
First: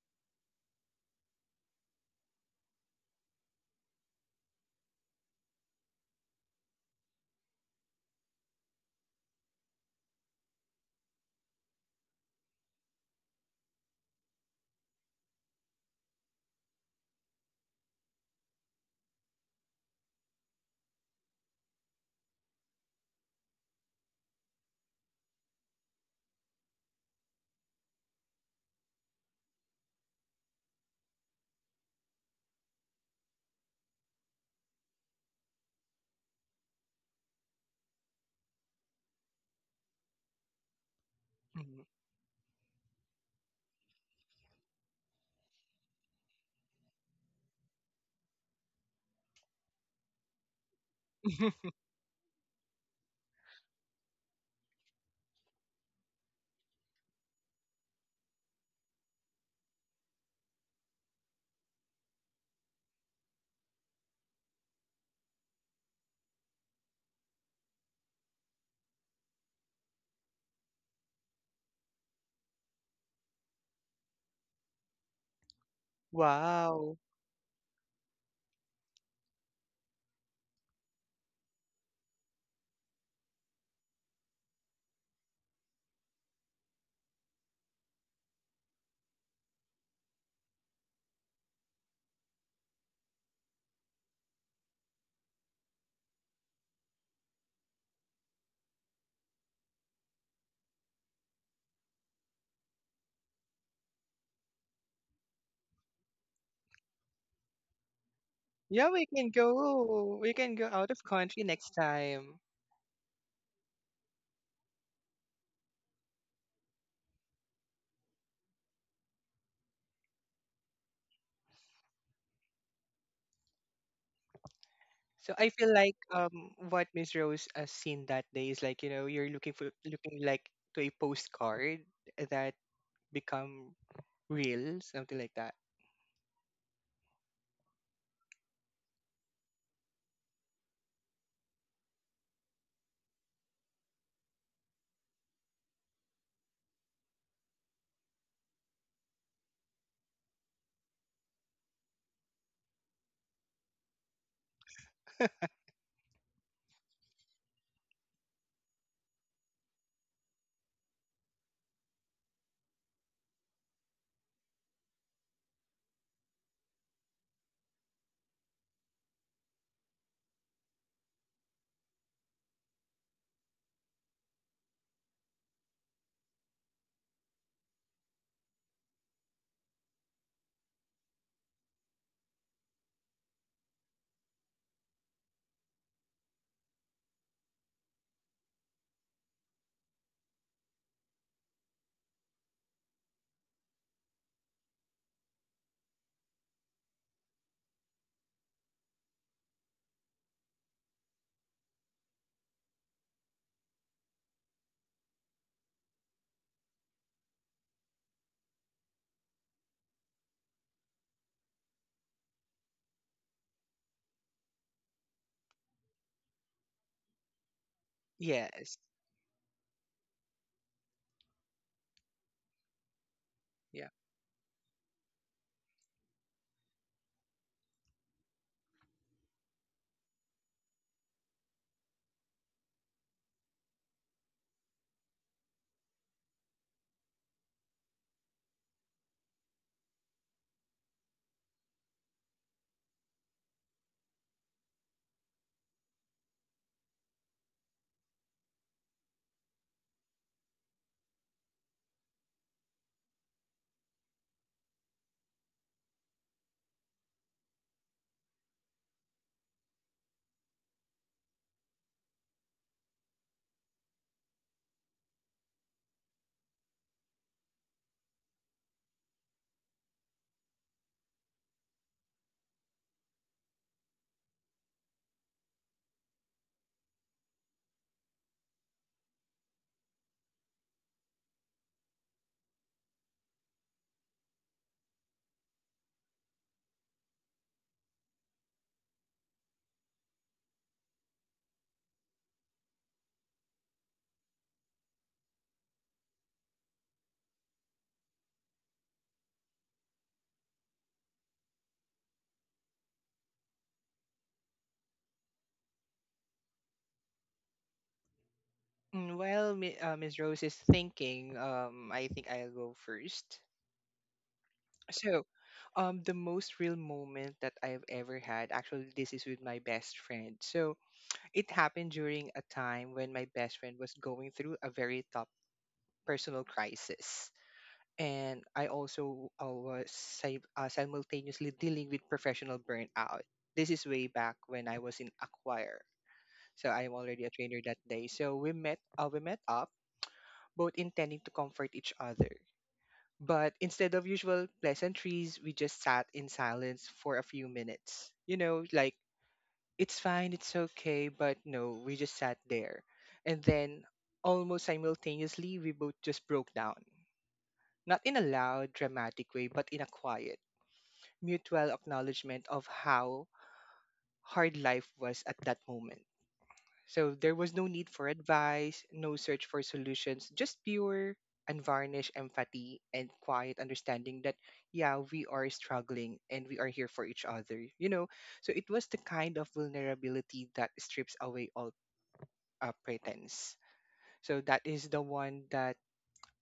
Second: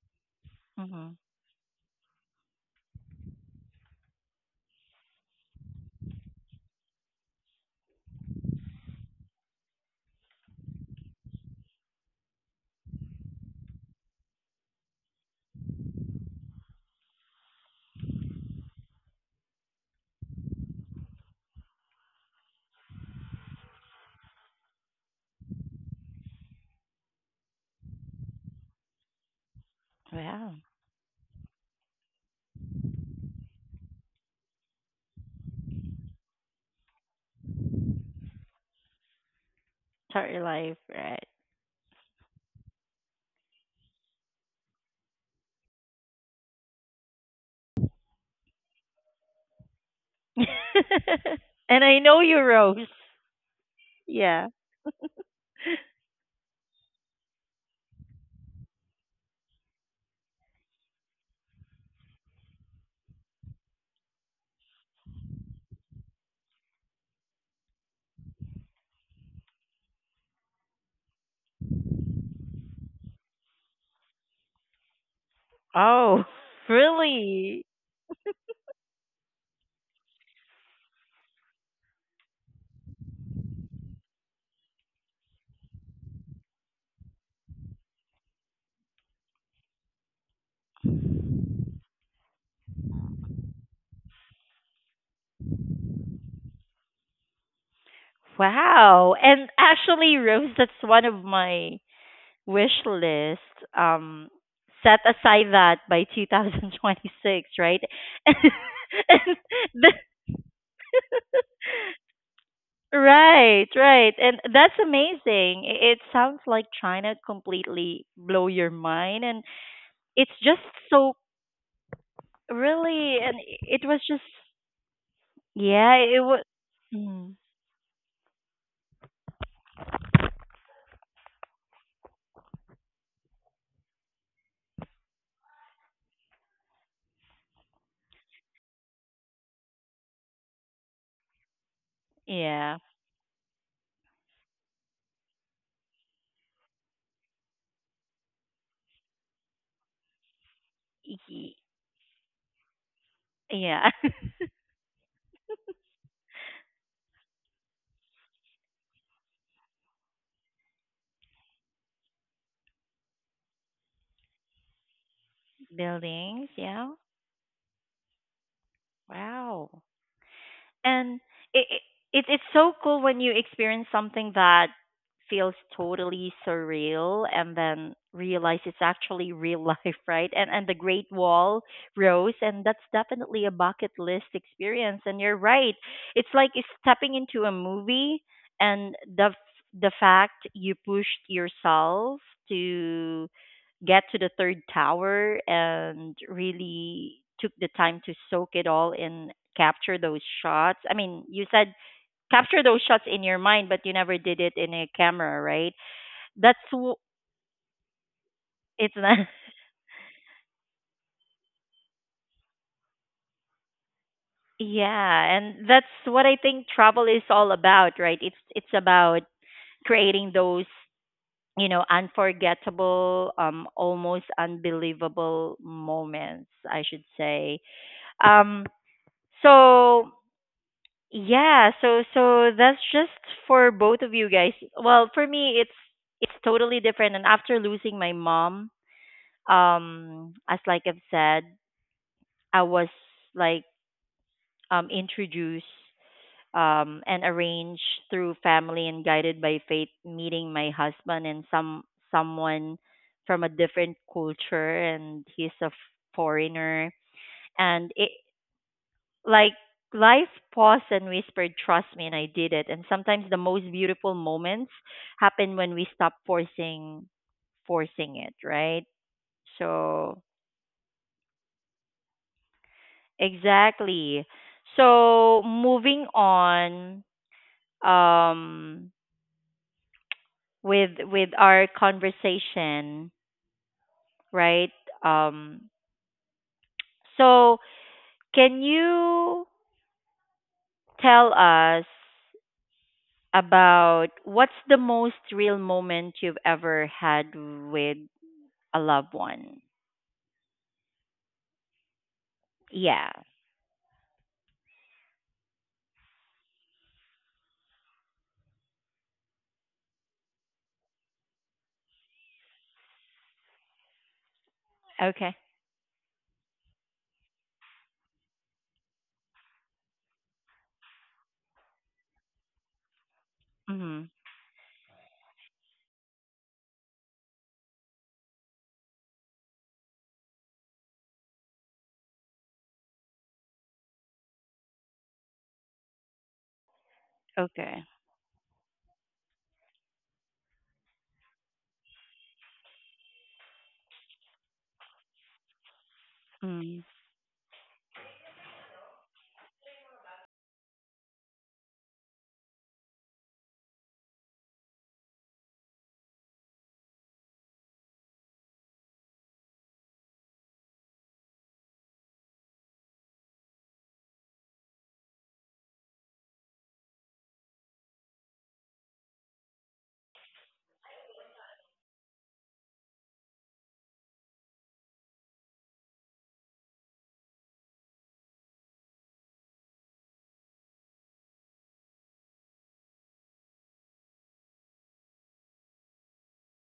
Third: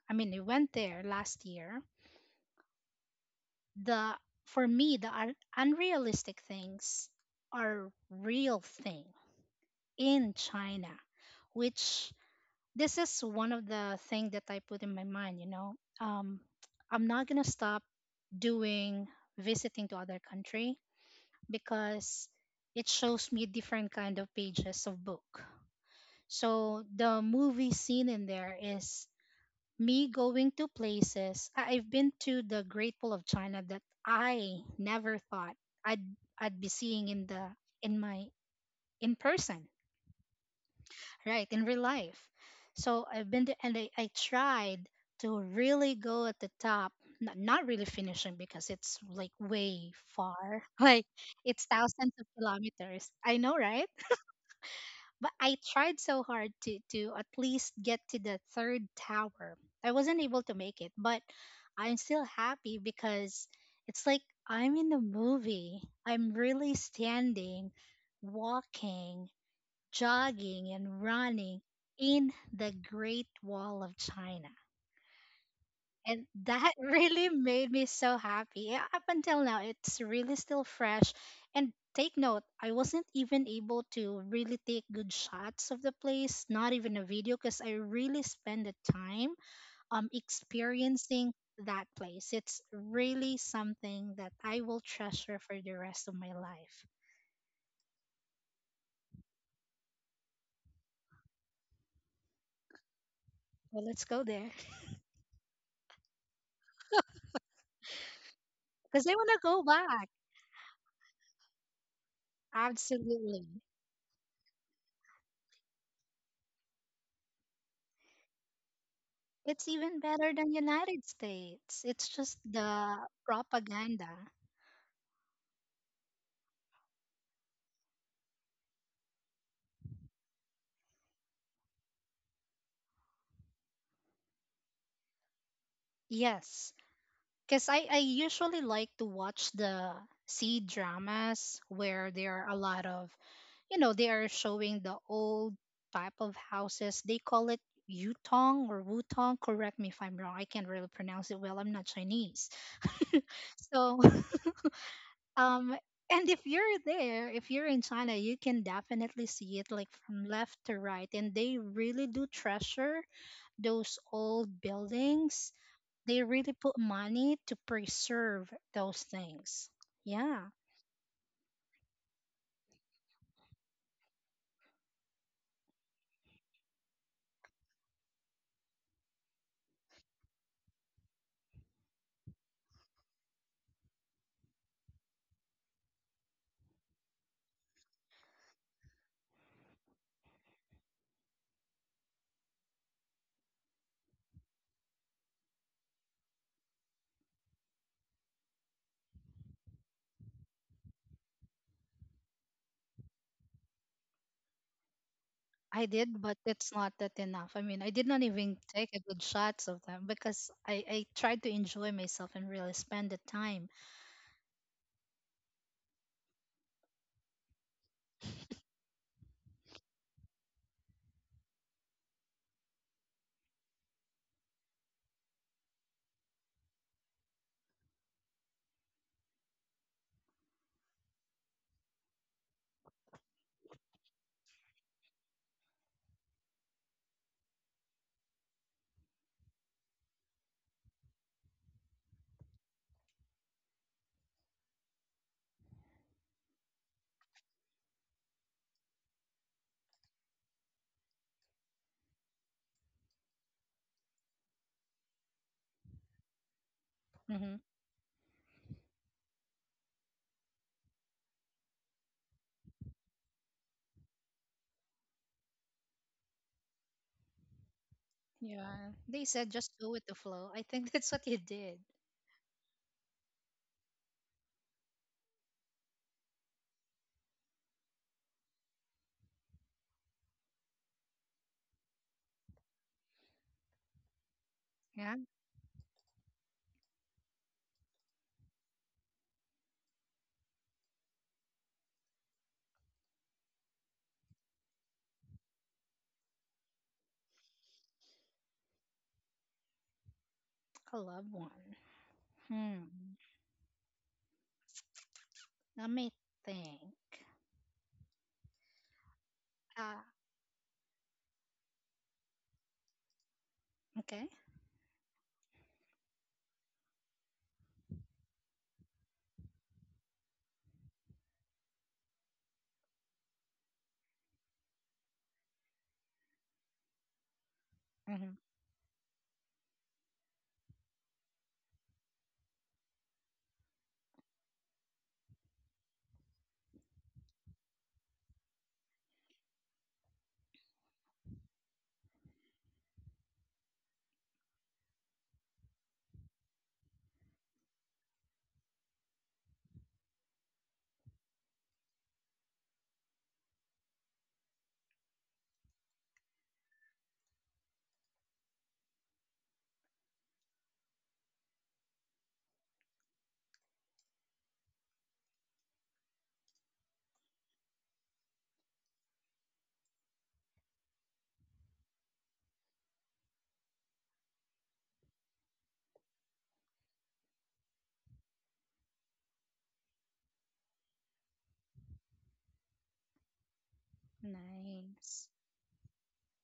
[SPEAKER 2] I mean I went there
[SPEAKER 1] Hmm.
[SPEAKER 2] last year, the for me the un- unrealistic things are real thing in China, which this is one of the thing that I put in my mind, you know. um, I'm not going to stop doing visiting to other country because it shows me different kind of pages of book. So the movie scene in there is me
[SPEAKER 1] Wow.
[SPEAKER 2] going to places. I- I've been to the Great Wall of China that I never thought I'd I'd be seeing in the in my in person,
[SPEAKER 1] Sorry, life, right?
[SPEAKER 2] right, in real
[SPEAKER 3] Mhm.
[SPEAKER 2] life. So I've been to, and I, I tried to really go at the top, not, not really finishing because it's like way far, like
[SPEAKER 1] And
[SPEAKER 2] it's
[SPEAKER 1] I know you,
[SPEAKER 2] thousands of
[SPEAKER 1] Rose.
[SPEAKER 2] kilometers. I know, right?
[SPEAKER 1] Yeah.
[SPEAKER 2] But I tried so hard to to at least get to the third tower. I wasn't able to make it, but I'm still happy because it's like I'm in a movie. I'm really standing, walking, jogging and running in the Great Wall of China.
[SPEAKER 1] Oh,
[SPEAKER 2] And that
[SPEAKER 3] Wow.
[SPEAKER 1] really?
[SPEAKER 2] really made me so happy. Yeah, up until now, it's really still fresh. And take note, I wasn't even able to really take good shots of the place, not even a video, because I really spend the time um experiencing that place. It's really something that I will treasure for the rest of my life.
[SPEAKER 1] Wow. And actually, Rose, that's one of my wish list.
[SPEAKER 2] Well,
[SPEAKER 1] Um,
[SPEAKER 2] let's go there
[SPEAKER 1] Set aside that by twenty twenty-six, right? And
[SPEAKER 3] Yeah,
[SPEAKER 2] because
[SPEAKER 3] we
[SPEAKER 2] I want
[SPEAKER 3] can
[SPEAKER 2] to go
[SPEAKER 1] the-
[SPEAKER 2] back.
[SPEAKER 3] go. We can go out of country next time.
[SPEAKER 1] right,
[SPEAKER 2] Absolutely.
[SPEAKER 1] right. And that's amazing. I- It sounds like China completely blow your mind, and
[SPEAKER 2] It's even
[SPEAKER 1] it's just
[SPEAKER 2] better than
[SPEAKER 1] so
[SPEAKER 2] United States. It's just
[SPEAKER 1] really and
[SPEAKER 2] the
[SPEAKER 1] it was just
[SPEAKER 2] propaganda.
[SPEAKER 3] So I
[SPEAKER 1] yeah,
[SPEAKER 3] feel
[SPEAKER 1] it
[SPEAKER 3] like
[SPEAKER 1] was.
[SPEAKER 3] um what
[SPEAKER 1] Mm,
[SPEAKER 3] Miss Rose has seen that day is like, you know, you're looking for looking like to a postcard that become real, something like that.
[SPEAKER 2] Yes, because I, I usually like to watch the C dramas where
[SPEAKER 1] yeah.
[SPEAKER 2] there are a lot of, you know, they are showing the old type of houses. They call it Yutong or Wutong. Correct me if I'm wrong. I can't really
[SPEAKER 1] Ye-
[SPEAKER 2] pronounce it well. I'm not Chinese.
[SPEAKER 1] Yeah.
[SPEAKER 2] So, um, and if you're there, if you're in China, you can definitely see it like from left to right. And they really do treasure those old buildings.
[SPEAKER 1] Buildings.
[SPEAKER 2] They really
[SPEAKER 1] Yeah.
[SPEAKER 2] put money to preserve those
[SPEAKER 1] Wow.
[SPEAKER 2] things. Yeah,
[SPEAKER 1] And it, it it it's so cool when you experience something that feels totally surreal and then realize it's actually real life, right? And and the Great Wall rose, and that's definitely a bucket list experience, and you're right. It's like it's stepping into a movie, and the f- the fact you pushed yourself to get to the third tower and really took the time to soak it all in, capture those shots. I mean, you said capture those shots in your mind, but you never did it in a camera, right?
[SPEAKER 2] I did,
[SPEAKER 1] That's
[SPEAKER 2] but
[SPEAKER 1] w-
[SPEAKER 2] it's not that enough. I mean, I did not
[SPEAKER 1] it's
[SPEAKER 2] even
[SPEAKER 1] not.
[SPEAKER 2] take a good shots of them because I, I tried to enjoy myself and really spend the time.
[SPEAKER 1] Yeah, and that's what I think travel is all about, right? It's it's
[SPEAKER 3] Yes.
[SPEAKER 1] about creating those, you know, unforgettable, um, almost
[SPEAKER 3] Yeah.
[SPEAKER 1] unbelievable moments, I should say. Um, so Yeah, so so that's just for both of you guys. Well, for me it's it's totally different, and after losing my mom, um as like I've said, I was like um introduced um and arranged through family and guided by faith, meeting my husband, and some someone from a different culture, and he's a foreigner.
[SPEAKER 2] Hmm.
[SPEAKER 1] And it, like life paused and whispered trust me, and I did it, and sometimes the most beautiful moments happen when we stop forcing forcing it, right?
[SPEAKER 2] Yeah, they said just
[SPEAKER 1] so
[SPEAKER 2] go with the flow. I think that's what you did.
[SPEAKER 1] exactly. So moving on, um with with our conversation, right?
[SPEAKER 2] Yeah,
[SPEAKER 1] um so can you tell us about what's the most real moment you've ever had with a loved one.
[SPEAKER 2] I love one.
[SPEAKER 1] Yeah.
[SPEAKER 2] Hmm. Let me think.
[SPEAKER 3] Mm, well, Mi- uh,
[SPEAKER 2] Ah,
[SPEAKER 3] Miss Rose is thinking, um I think I'll go first.
[SPEAKER 2] okay.
[SPEAKER 1] Okay.
[SPEAKER 3] So, um the most real moment that I've ever had, actually this is with my best friend. So, it happened during a time when my best
[SPEAKER 1] Hmm.
[SPEAKER 3] friend was going through a very tough personal crisis.
[SPEAKER 2] Hmm.
[SPEAKER 3] And I also uh, was si- uh, simultaneously dealing with professional burnout. This is way back when I was in a choir. So I'm already a
[SPEAKER 1] Okay.
[SPEAKER 3] trainer that day. So we met, uh, we met up, both intending to comfort each other. But instead of usual pleasantries, we just sat in
[SPEAKER 1] Mm.
[SPEAKER 3] silence for a few minutes. You know, like it's fine, it's okay, but no, we just sat there. And then almost simultaneously, we both just broke down. Not in a loud, dramatic way, but in a quiet, mutual acknowledgement of how hard life was at that moment. So there was no need for advice, no search for solutions, just pure, unvarnished empathy and quiet understanding that, yeah, we are struggling and we are here for each other. You know, so it was the kind of vulnerability that strips away all uh, pretense. So that is the
[SPEAKER 2] Nice.
[SPEAKER 3] one that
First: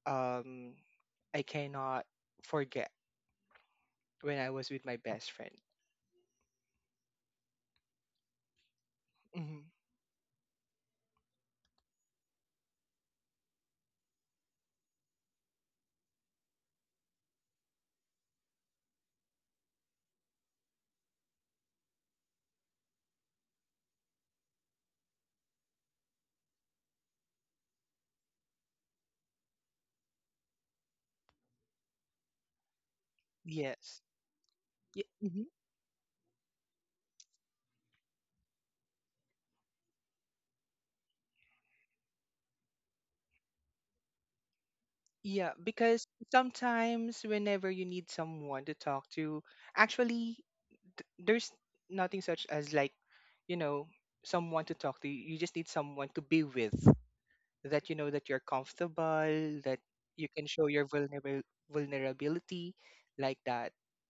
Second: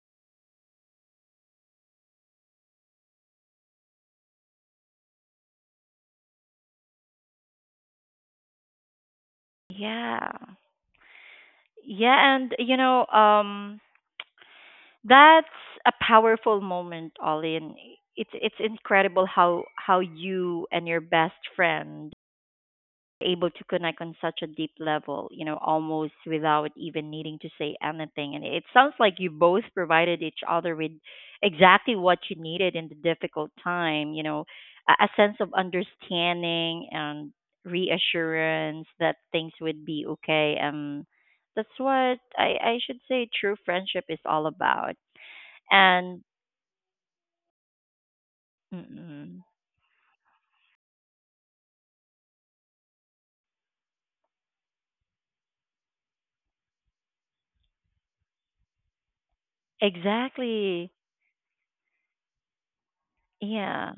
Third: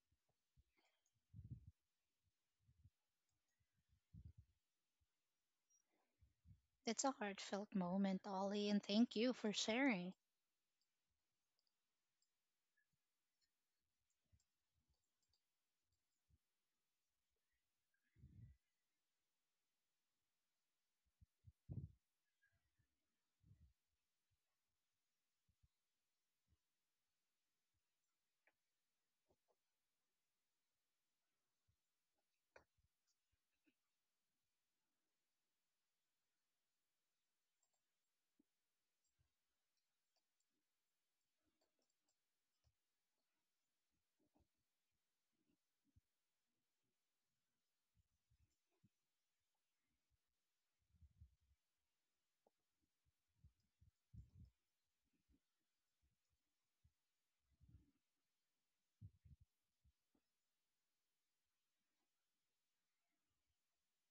[SPEAKER 3] um, I cannot forget when I was with my best friend.
[SPEAKER 2] That's a heartfelt moment, Ollie, and thank you for
[SPEAKER 3] Hmm.
[SPEAKER 2] sharing.
[SPEAKER 1] Yeah. Yeah, and you know, um, that's a powerful moment, Ollie, and it's it's incredible how how you and your best friend able to connect on such a deep level, you know, almost without even needing to say anything. And it sounds like you both provided each other with exactly what you needed in the difficult
[SPEAKER 3] Yes.
[SPEAKER 1] time, you know,
[SPEAKER 3] Y-
[SPEAKER 1] a, a sense
[SPEAKER 3] mhm.
[SPEAKER 1] of understanding and reassurance that things would be okay. Um, that's what I, I should say true friendship is all about.
[SPEAKER 3] Yeah, because
[SPEAKER 1] And
[SPEAKER 3] sometimes whenever you need someone to
[SPEAKER 1] mm
[SPEAKER 3] talk to,
[SPEAKER 1] mm,
[SPEAKER 3] actually, th- there's nothing such as like, you know, someone to talk to. You just need someone to be with that you know that you're comfortable, that you can show your
[SPEAKER 1] exactly.
[SPEAKER 3] vulnerable vulnerability like that.
[SPEAKER 1] Yeah.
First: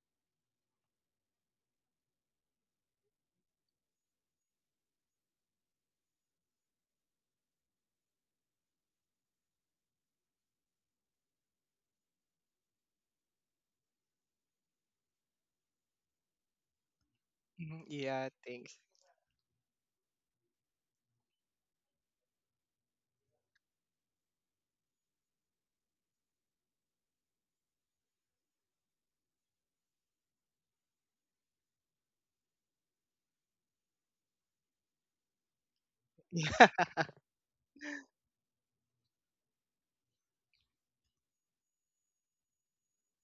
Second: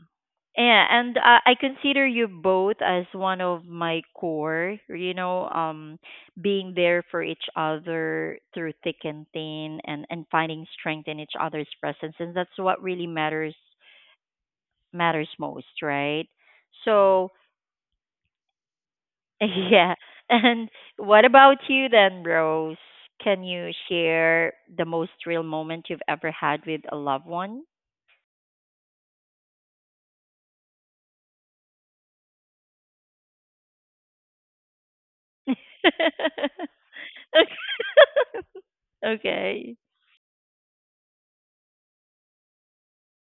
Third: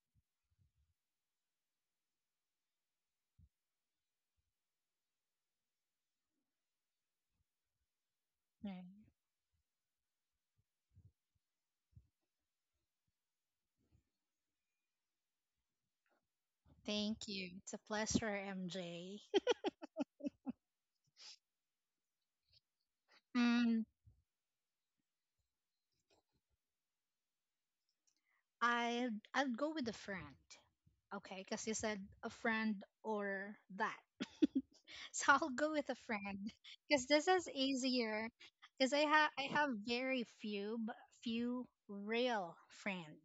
[SPEAKER 1] Yeah, and uh, I consider you both as one of my core, you know, um, being there for each other through
[SPEAKER 2] Right.
[SPEAKER 1] thick and thin, and and finding strength in each other's presence. And that's what really matters matters most, right?
[SPEAKER 2] Thank
[SPEAKER 1] So,
[SPEAKER 2] you. It's a
[SPEAKER 3] Mhm.
[SPEAKER 2] pleasure,
[SPEAKER 3] Yeah, thanks.
[SPEAKER 2] M J.
[SPEAKER 1] yeah. And what about you then, Rose? Can you
[SPEAKER 2] Mm,
[SPEAKER 1] share the most real moment you've ever had with a loved one?
[SPEAKER 2] I I'd go with a friend. Okay, because you said a friend or that. So I'll go with a
[SPEAKER 1] Okay.
[SPEAKER 2] friend
[SPEAKER 3] Yeah.
[SPEAKER 2] because this is easier. Because I have I have
[SPEAKER 1] Okay.
[SPEAKER 2] very few but few real friend.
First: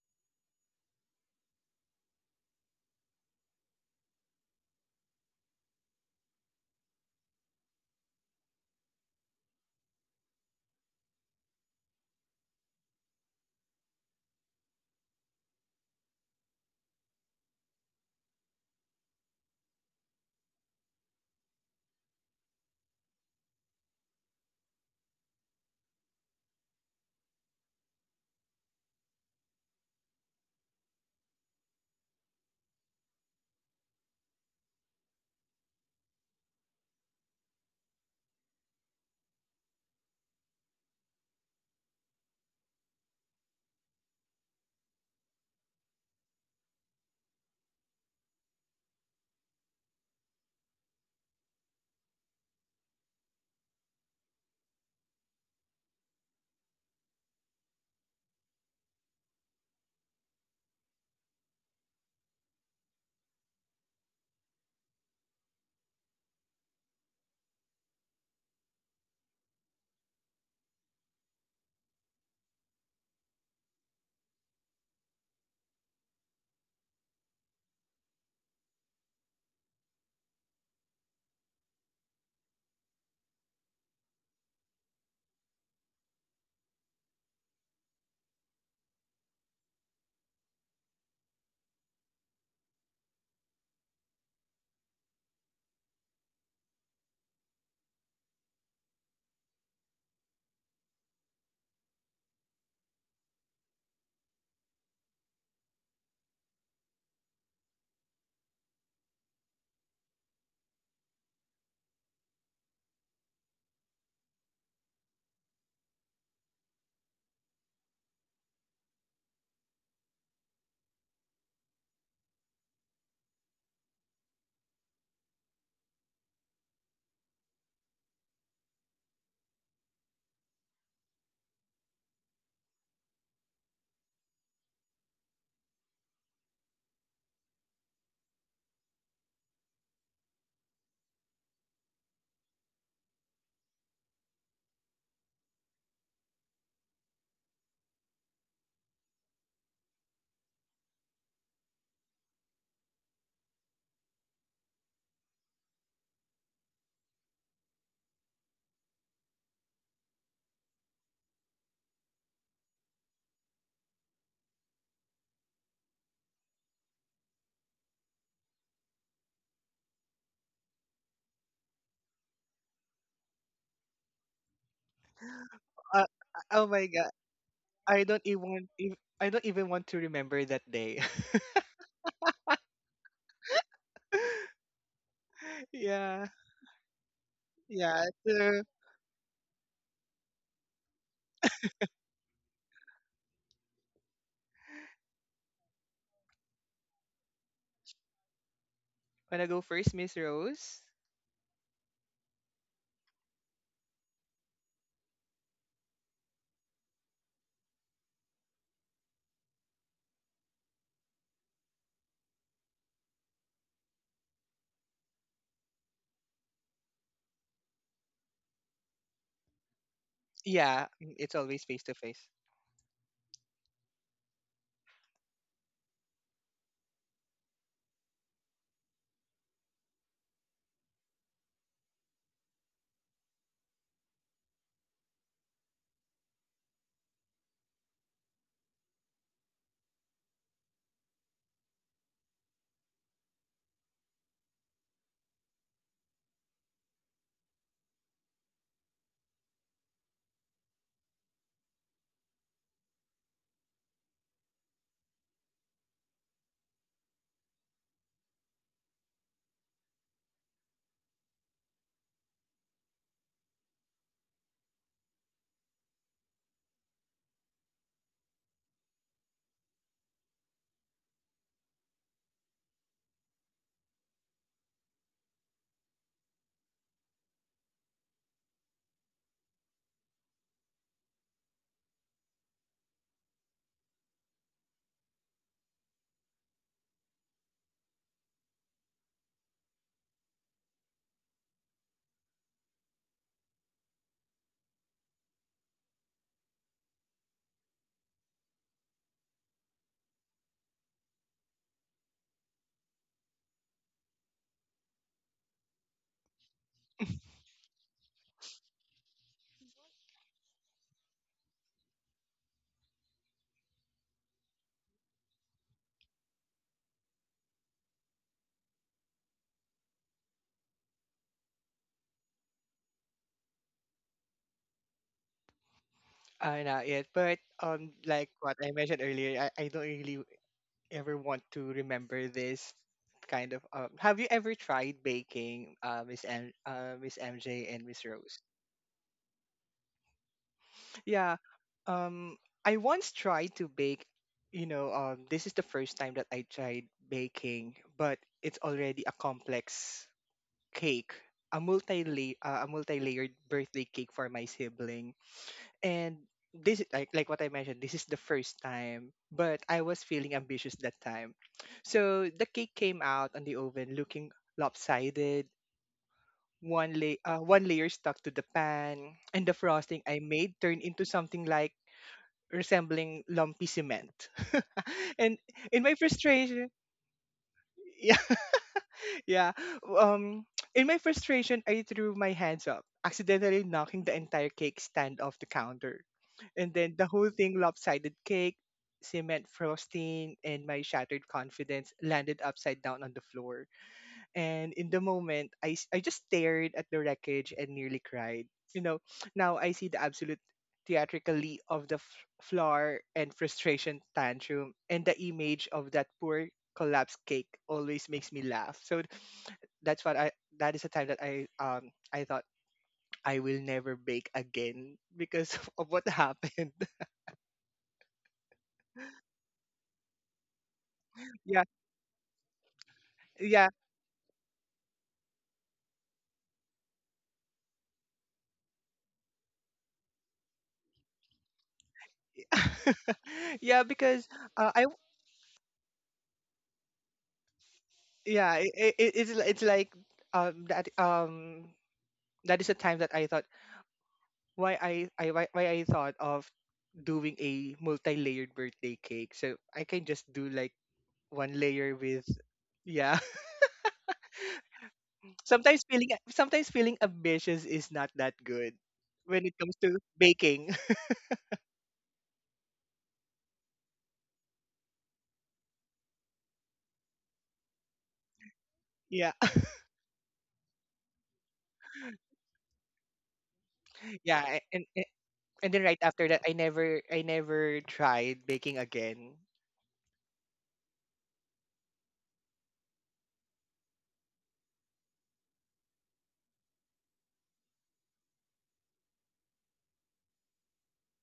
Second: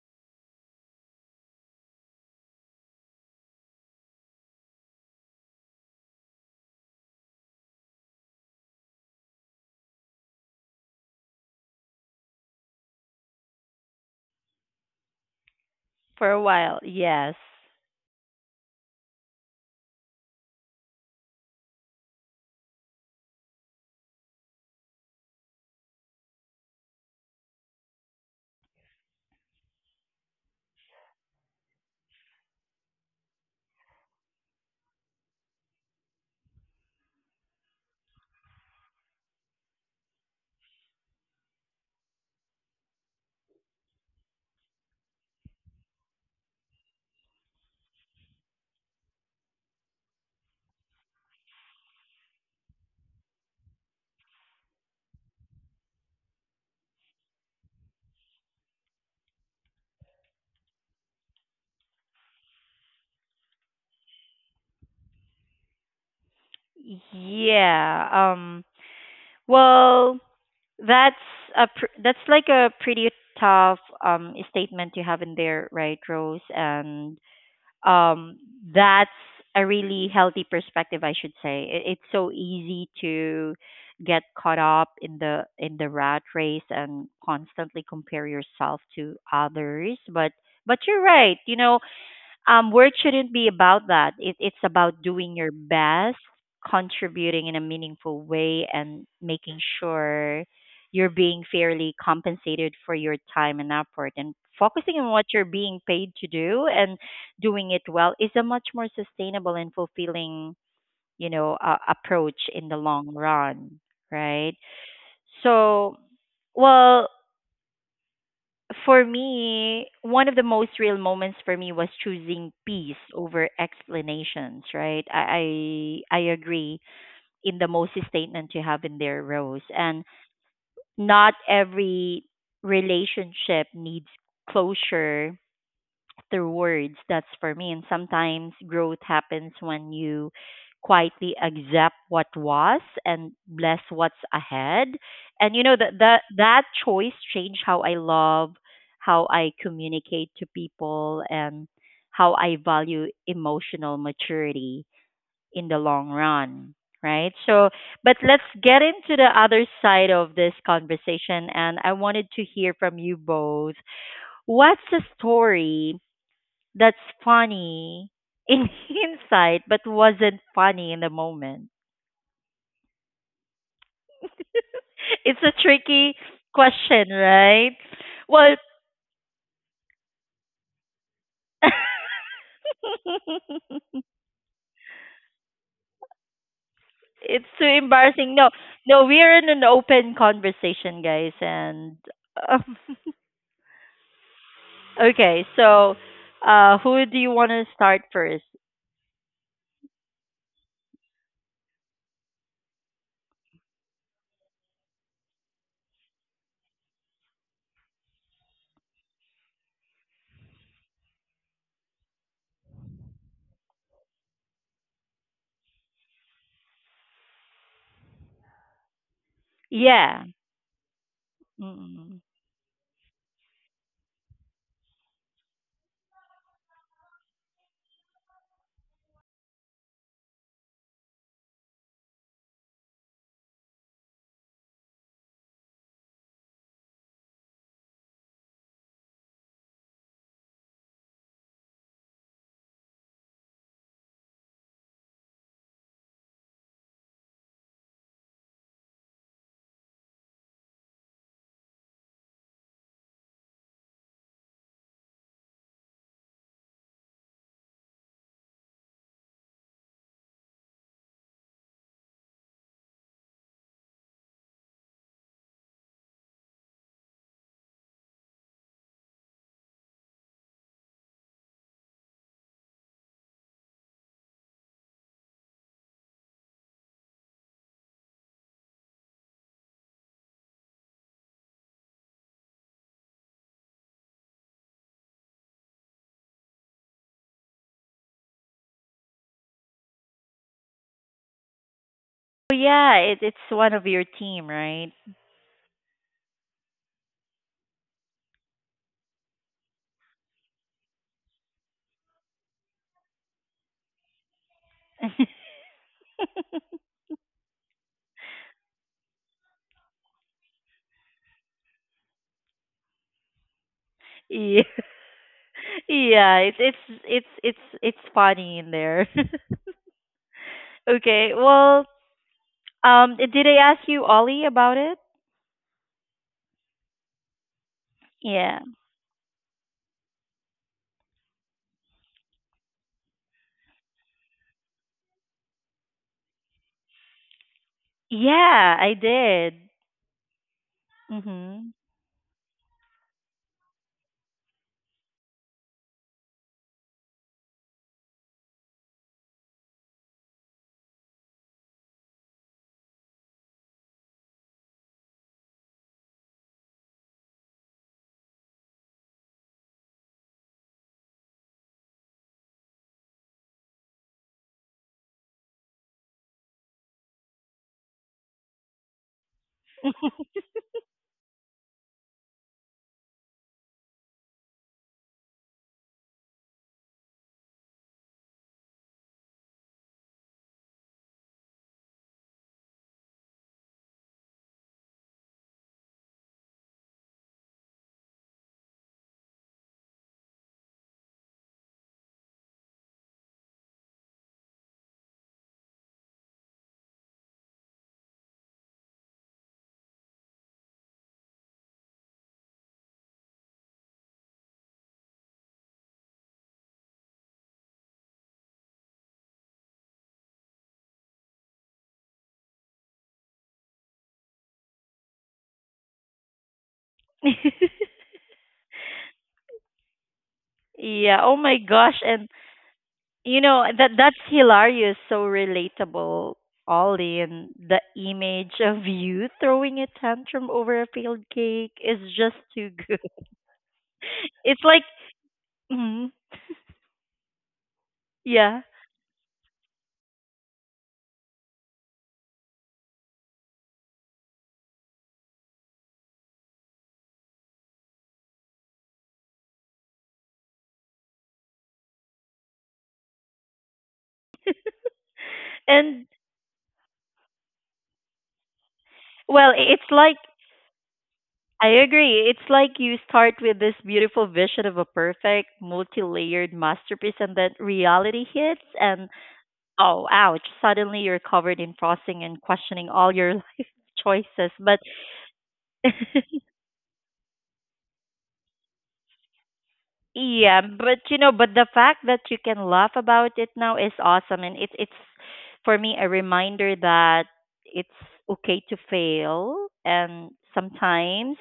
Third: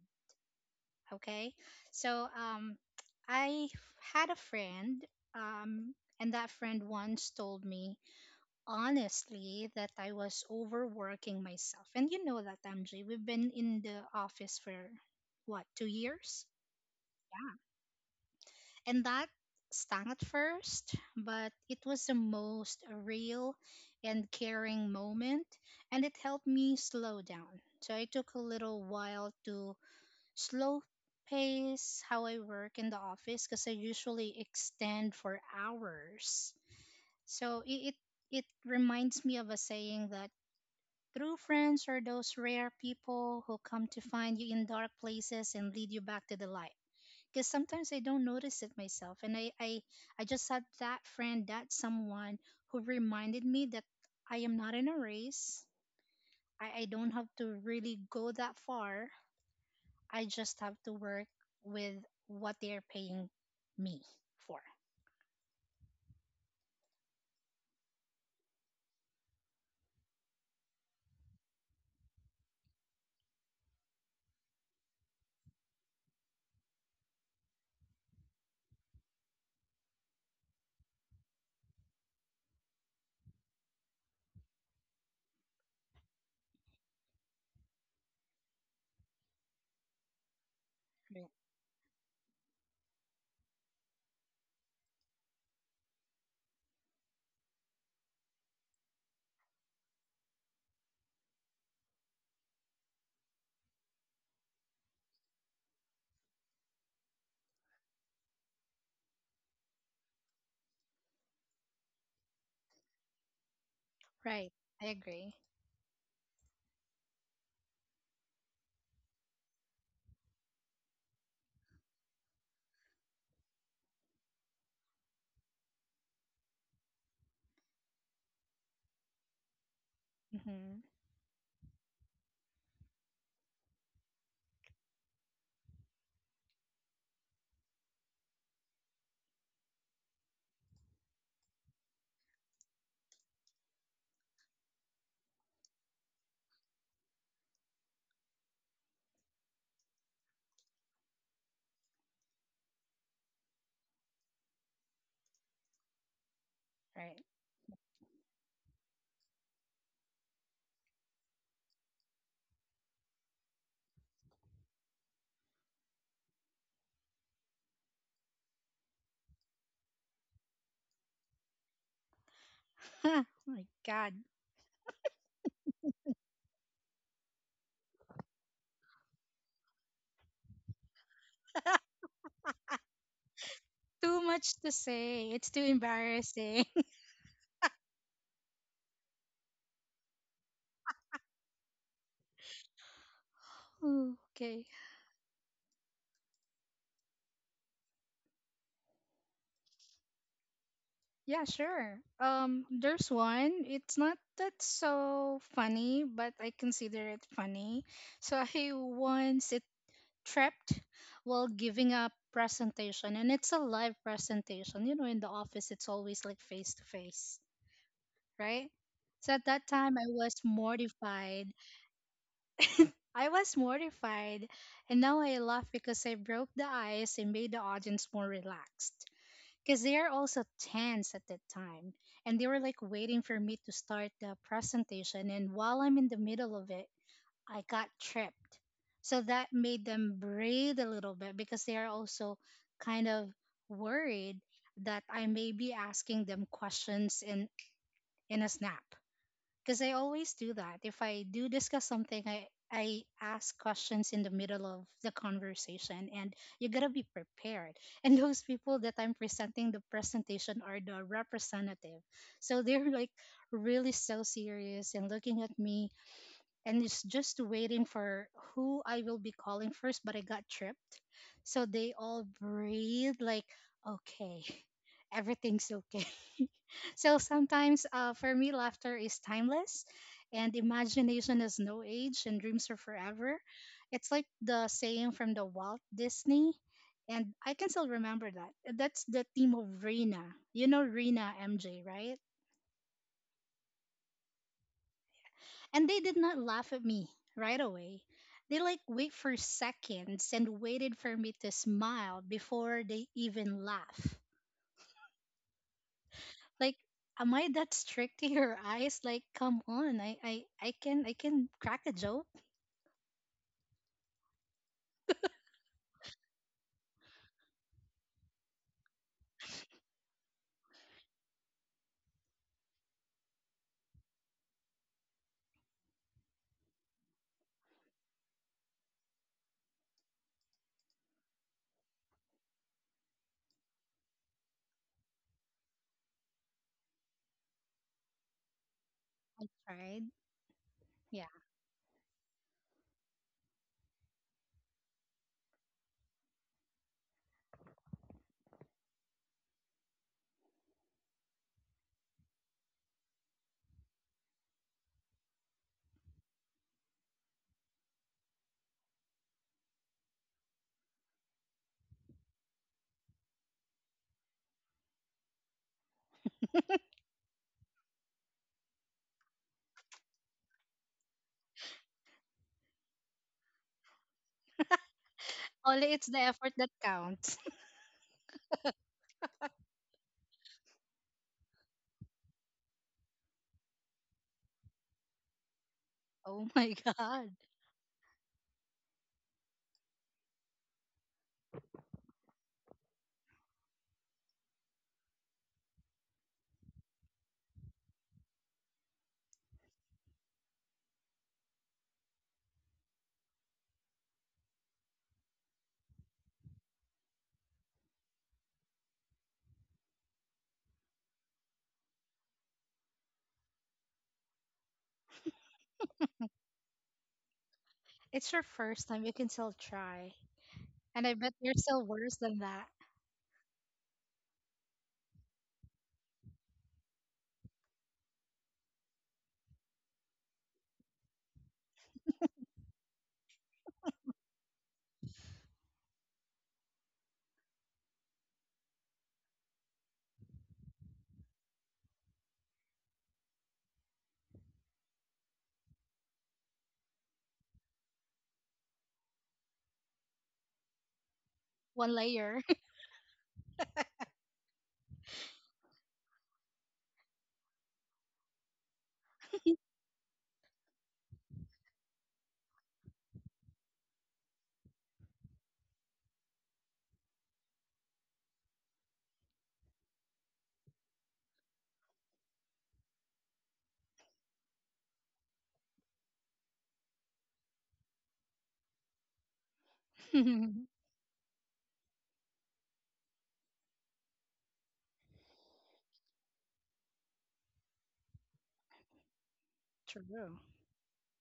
[SPEAKER 2] Okay, so um, I had a friend um, and that friend once told me honestly that I was overworking myself. And you know that, M J, we've been in the office for what, two
[SPEAKER 1] For a
[SPEAKER 2] years?
[SPEAKER 1] while, yes.
[SPEAKER 2] And that stung at first, but it was the most real and caring moment, and it helped me slow down. So I took a little while to slow pace how I work in the office because I usually extend for hours. So it, it it reminds me of a saying that true friends are those rare people who come to find you in dark places and lead you back to the light. Because sometimes I don't notice it myself, and I, I, I just had that friend, that someone who reminded me that I am not in a race. I, I don't have to really go that far. I just have to work with what they are paying me for.
[SPEAKER 1] Yeah. Um well, that's a pr- that's like a pretty tough um statement you have in there, right, Rose? And um that's a really healthy perspective, I should say. It, it's so easy to get caught up in the in the rat race and constantly compare yourself to others, but but you're right. You know, Um, work shouldn't be about that. It, it's about doing your best, contributing in a meaningful way, and making sure you're being fairly compensated for your time and effort. And focusing on what you're being paid to do and doing it well is a much more sustainable and fulfilling, you know, uh, approach in the long run,
[SPEAKER 2] Right.
[SPEAKER 1] right?
[SPEAKER 2] I agree.
[SPEAKER 1] So, well, for me, one of the most real moments for me was choosing peace over explanations, right? I, I I agree in the most statement you have in there, Rose. And
[SPEAKER 2] Hmm.
[SPEAKER 1] not every relationship needs closure through words. That's for me. And sometimes growth happens when you quietly accept what was and bless what's ahead. And you know that that that choice changed how I love, how I communicate to people, and how I value emotional maturity in the long run. Right.
[SPEAKER 2] Right.
[SPEAKER 1] So, but let's get into the other side of this conversation. And I wanted to hear from you both what's a story that's funny in hindsight, but wasn't funny in the moment.
[SPEAKER 2] Oh my God.
[SPEAKER 1] It's a tricky
[SPEAKER 3] Uh, oh my
[SPEAKER 1] question,
[SPEAKER 3] god.
[SPEAKER 1] right?
[SPEAKER 3] I don't even
[SPEAKER 1] Well,
[SPEAKER 3] want- ev- I don't even want to remember that day.
[SPEAKER 2] Too much to say. It's too
[SPEAKER 3] yeah.
[SPEAKER 2] embarrassing.
[SPEAKER 1] it's too
[SPEAKER 3] Yeah.
[SPEAKER 1] embarrassing. No,
[SPEAKER 3] So
[SPEAKER 1] no, we're in an open conversation, guys, and uh,
[SPEAKER 2] Ooh, okay.
[SPEAKER 1] okay. So, uh, who do you want to start first?
[SPEAKER 3] wanna go first, Miss Rose?
[SPEAKER 2] Yeah, sure. Um, there's one. It's not that so funny, but I consider it funny. So I once it tripped while giving a presentation, and it's a live presentation. You know, in the office, it's always like face to face, right? So at that time,
[SPEAKER 1] Yeah.
[SPEAKER 2] I was
[SPEAKER 3] Yeah, mm, it's
[SPEAKER 2] mortified.
[SPEAKER 3] always face to
[SPEAKER 1] Mm.
[SPEAKER 3] face.
[SPEAKER 2] I was mortified, and now I laugh because I broke the ice and made the audience more relaxed, because they are also tense at that time and they were like waiting for me to start the presentation, and while I'm in the middle of it, I got tripped. So that made them breathe a little bit because they are also kind of worried that I may be asking them questions in in a snap, because I always do that. If I do discuss something, I I ask questions in the middle of the conversation, and you gotta be prepared. And those people that I'm presenting the presentation are the representative, so they're like really so serious and looking at me, and it's just waiting for who I will be calling first, but I got tripped. So they all breathe like, okay, everything's okay. So sometimes uh, for me, laughter is timeless and imagination has no age and dreams are forever. It's like the saying from the Walt Disney. And I can still remember that. That's the theme of Rena. You know Rena, M J, right?
[SPEAKER 1] Oh, yeah. It, it's one of your team, right?
[SPEAKER 2] And they did not laugh at me right away. They like wait for seconds and waited for me to smile before they even laugh. Like, am I that strict to your eyes? Like, come on, I, I, I can I can crack a joke,
[SPEAKER 1] yeah. Yeah, it's it's it's it's it's funny in there. Okay, well, um, did I ask you, Ollie, about it?
[SPEAKER 3] Uh, not yet. But um like
[SPEAKER 1] Yeah,
[SPEAKER 3] what I mentioned earlier, I, I don't really ever want to remember this kind of um have you ever tried baking, uh Miss M uh Miss M J and Miss Rose?
[SPEAKER 1] yeah, I did.
[SPEAKER 2] right? Yeah.
[SPEAKER 3] Yeah.
[SPEAKER 1] Mhm.
[SPEAKER 3] Um, I once tried to bake, you know, um, this is the first time that I tried baking, but it's already a complex cake, a multi-layer, uh, a multi-layered birthday cake for my sibling. And this, is- like, like what I mentioned, this is the first time, but I was feeling ambitious that time. So the cake came out on the oven looking lopsided. One, lay, uh, one layer stuck to the pan, and the frosting I made turned into something like resembling lumpy cement. and in
[SPEAKER 2] Only
[SPEAKER 3] my
[SPEAKER 2] it's the effort that
[SPEAKER 3] frustration,
[SPEAKER 2] counts.
[SPEAKER 3] yeah, yeah. Um, in my frustration, I threw my hands up, accidentally knocking the entire cake stand off the counter.
[SPEAKER 2] Oh
[SPEAKER 3] And
[SPEAKER 2] my
[SPEAKER 3] then the whole
[SPEAKER 2] god.
[SPEAKER 3] thing, lopsided cake, cement frosting, and my shattered confidence, landed upside down on the floor. And in the moment, I, s- I just stared at the wreckage and nearly cried. You know, now I see the absolute theatrically of the f- floor and frustration tantrum, and the image of that poor collapsed cake always makes me laugh. So that's what I that is the time that I um I thought I will never bake again because of what happened.
[SPEAKER 2] It's your first time, you can still try.
[SPEAKER 1] yeah.
[SPEAKER 2] And I
[SPEAKER 1] Oh
[SPEAKER 2] bet
[SPEAKER 1] my
[SPEAKER 2] you're
[SPEAKER 3] Yeah,
[SPEAKER 2] still
[SPEAKER 1] gosh, and
[SPEAKER 2] worse than that.
[SPEAKER 1] you know
[SPEAKER 3] yeah,
[SPEAKER 1] that that's hilarious. So relatable, Ollie, and the image of you throwing a tantrum over a failed cake is just too good.
[SPEAKER 3] yeah. Because
[SPEAKER 1] It's like,
[SPEAKER 3] uh, I
[SPEAKER 1] mhm, yeah,
[SPEAKER 3] yeah, it, it, it's li- it's like um that um that is the time that I thought why I, I why, why I thought of doing a multi-layered birthday cake. So I can just do like one
[SPEAKER 2] One
[SPEAKER 3] layer with
[SPEAKER 2] layer.
[SPEAKER 3] yeah. Sometimes
[SPEAKER 1] and
[SPEAKER 3] feeling sometimes feeling ambitious is not that good
[SPEAKER 1] well,
[SPEAKER 3] when
[SPEAKER 1] i-
[SPEAKER 3] it
[SPEAKER 1] it's
[SPEAKER 3] comes to
[SPEAKER 1] like
[SPEAKER 3] baking.
[SPEAKER 1] I agree. It's like you start with this beautiful vision of a perfect, multi layered masterpiece, and then reality hits, and
[SPEAKER 3] yeah.
[SPEAKER 1] oh, ouch, suddenly you're covered in frosting and questioning all your life choices.
[SPEAKER 3] yeah,
[SPEAKER 1] But
[SPEAKER 3] a- and a- and then right after that I never I never tried baking again.
[SPEAKER 1] yeah,
[SPEAKER 2] True.
[SPEAKER 1] but you know, but the fact that you can laugh about it now is awesome. And it, it's, for me, a reminder that it's okay to fail, and sometimes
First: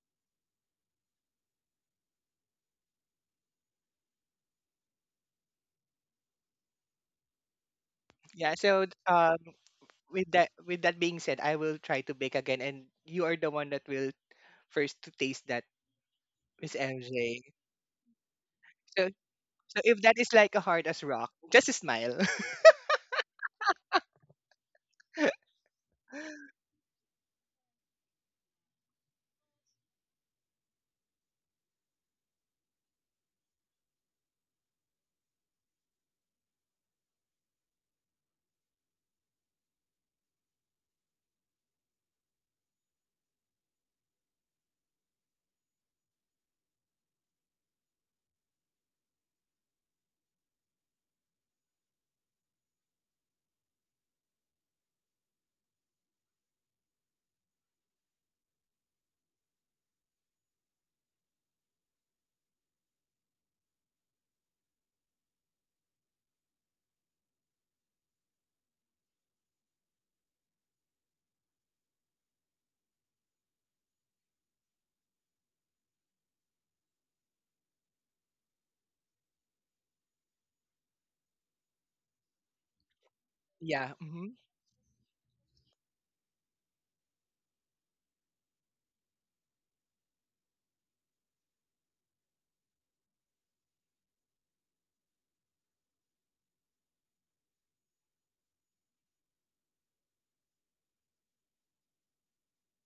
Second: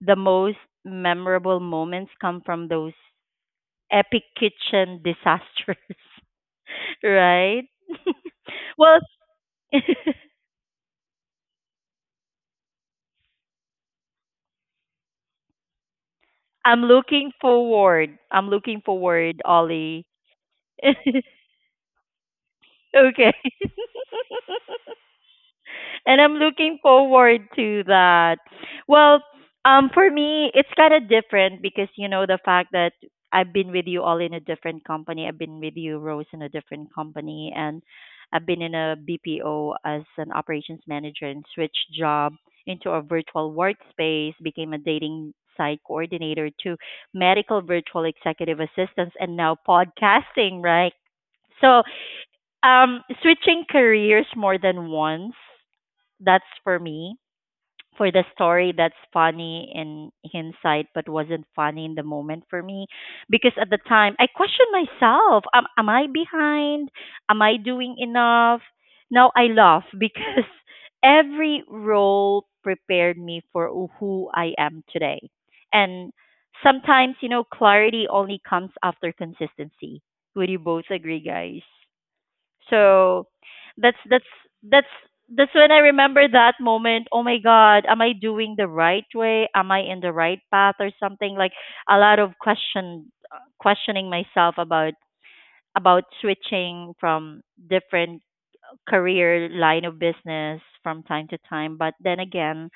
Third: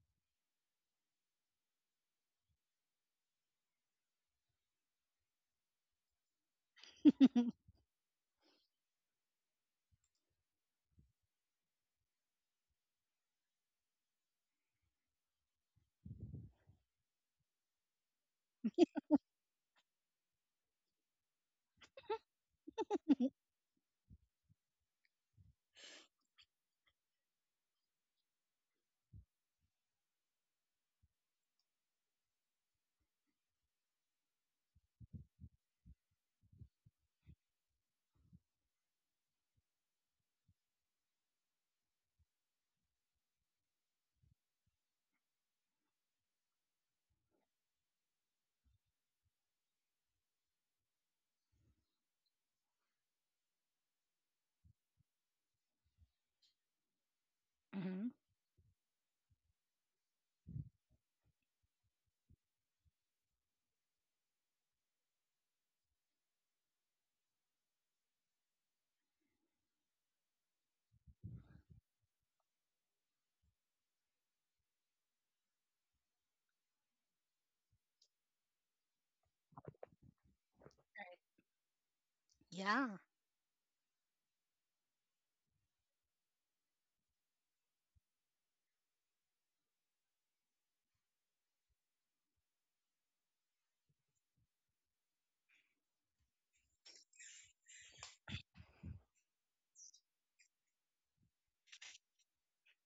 [SPEAKER 1] the most memorable moments come from those epic kitchen disasters,
[SPEAKER 2] Mhm.
[SPEAKER 1] right?
[SPEAKER 3] Yeah, so
[SPEAKER 1] well,
[SPEAKER 3] um with that with that being said, I will try to bake again and you are the one that will first to taste that, Miss
[SPEAKER 1] I'm looking
[SPEAKER 3] M J.
[SPEAKER 1] forward. I'm looking
[SPEAKER 3] So
[SPEAKER 1] forward,
[SPEAKER 3] so if
[SPEAKER 1] Ollie.
[SPEAKER 3] that is like a hard as rock, just smile.
[SPEAKER 1] Okay. And I'm looking forward to that. Well, um, for me, it's kind of different because, you know, the fact that I've been with you all in a different company. I've been with you, Rose, in a different company. And I've been in a B P O as an operations manager and switched job into a virtual workspace, became a dating site coordinator to medical virtual executive assistance, and now podcasting, right? So, um, switching careers more than once, that's for me. For the story that's funny in hindsight, but wasn't funny in the moment for me, because at the time I questioned myself: Am, am I behind? Am I doing enough? Now I laugh because every role prepared me for who I am today, and sometimes you know clarity only comes after consistency. Would you both
[SPEAKER 2] Right.
[SPEAKER 1] agree, guys?
[SPEAKER 2] Yeah.
[SPEAKER 1] So
[SPEAKER 3] Yeah.
[SPEAKER 1] that's
[SPEAKER 3] Hmm.
[SPEAKER 1] that's that's that's when I remember that moment. Oh my God, am I doing the right way? Am I in the right path or something? Like a lot of question questioning myself about about switching from different career line of business from time to time. But then again,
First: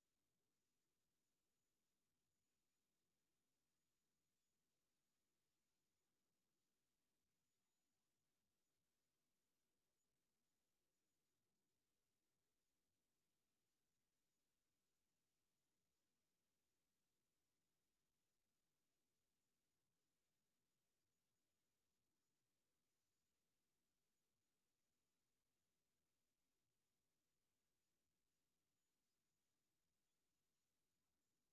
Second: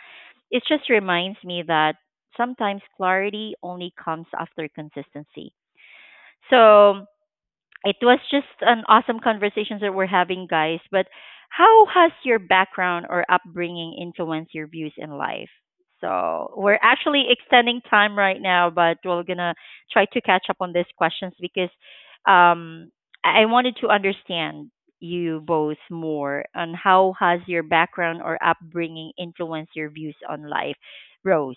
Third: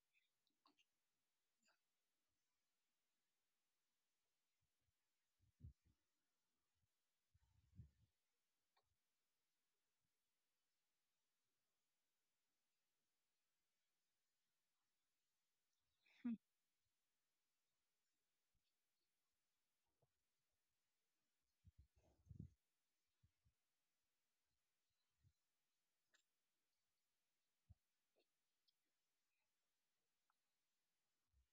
[SPEAKER 1] it just reminds me that sometimes clarity only comes after consistency. So it was just an awesome conversations that we're having, guys. But how has your background or upbringing influenced your views in life? So we're actually extending time right now, but we're gonna try to catch up on these questions because um, I I wanted to understand you both more on how has your background or upbringing influenced your views on life, Rose.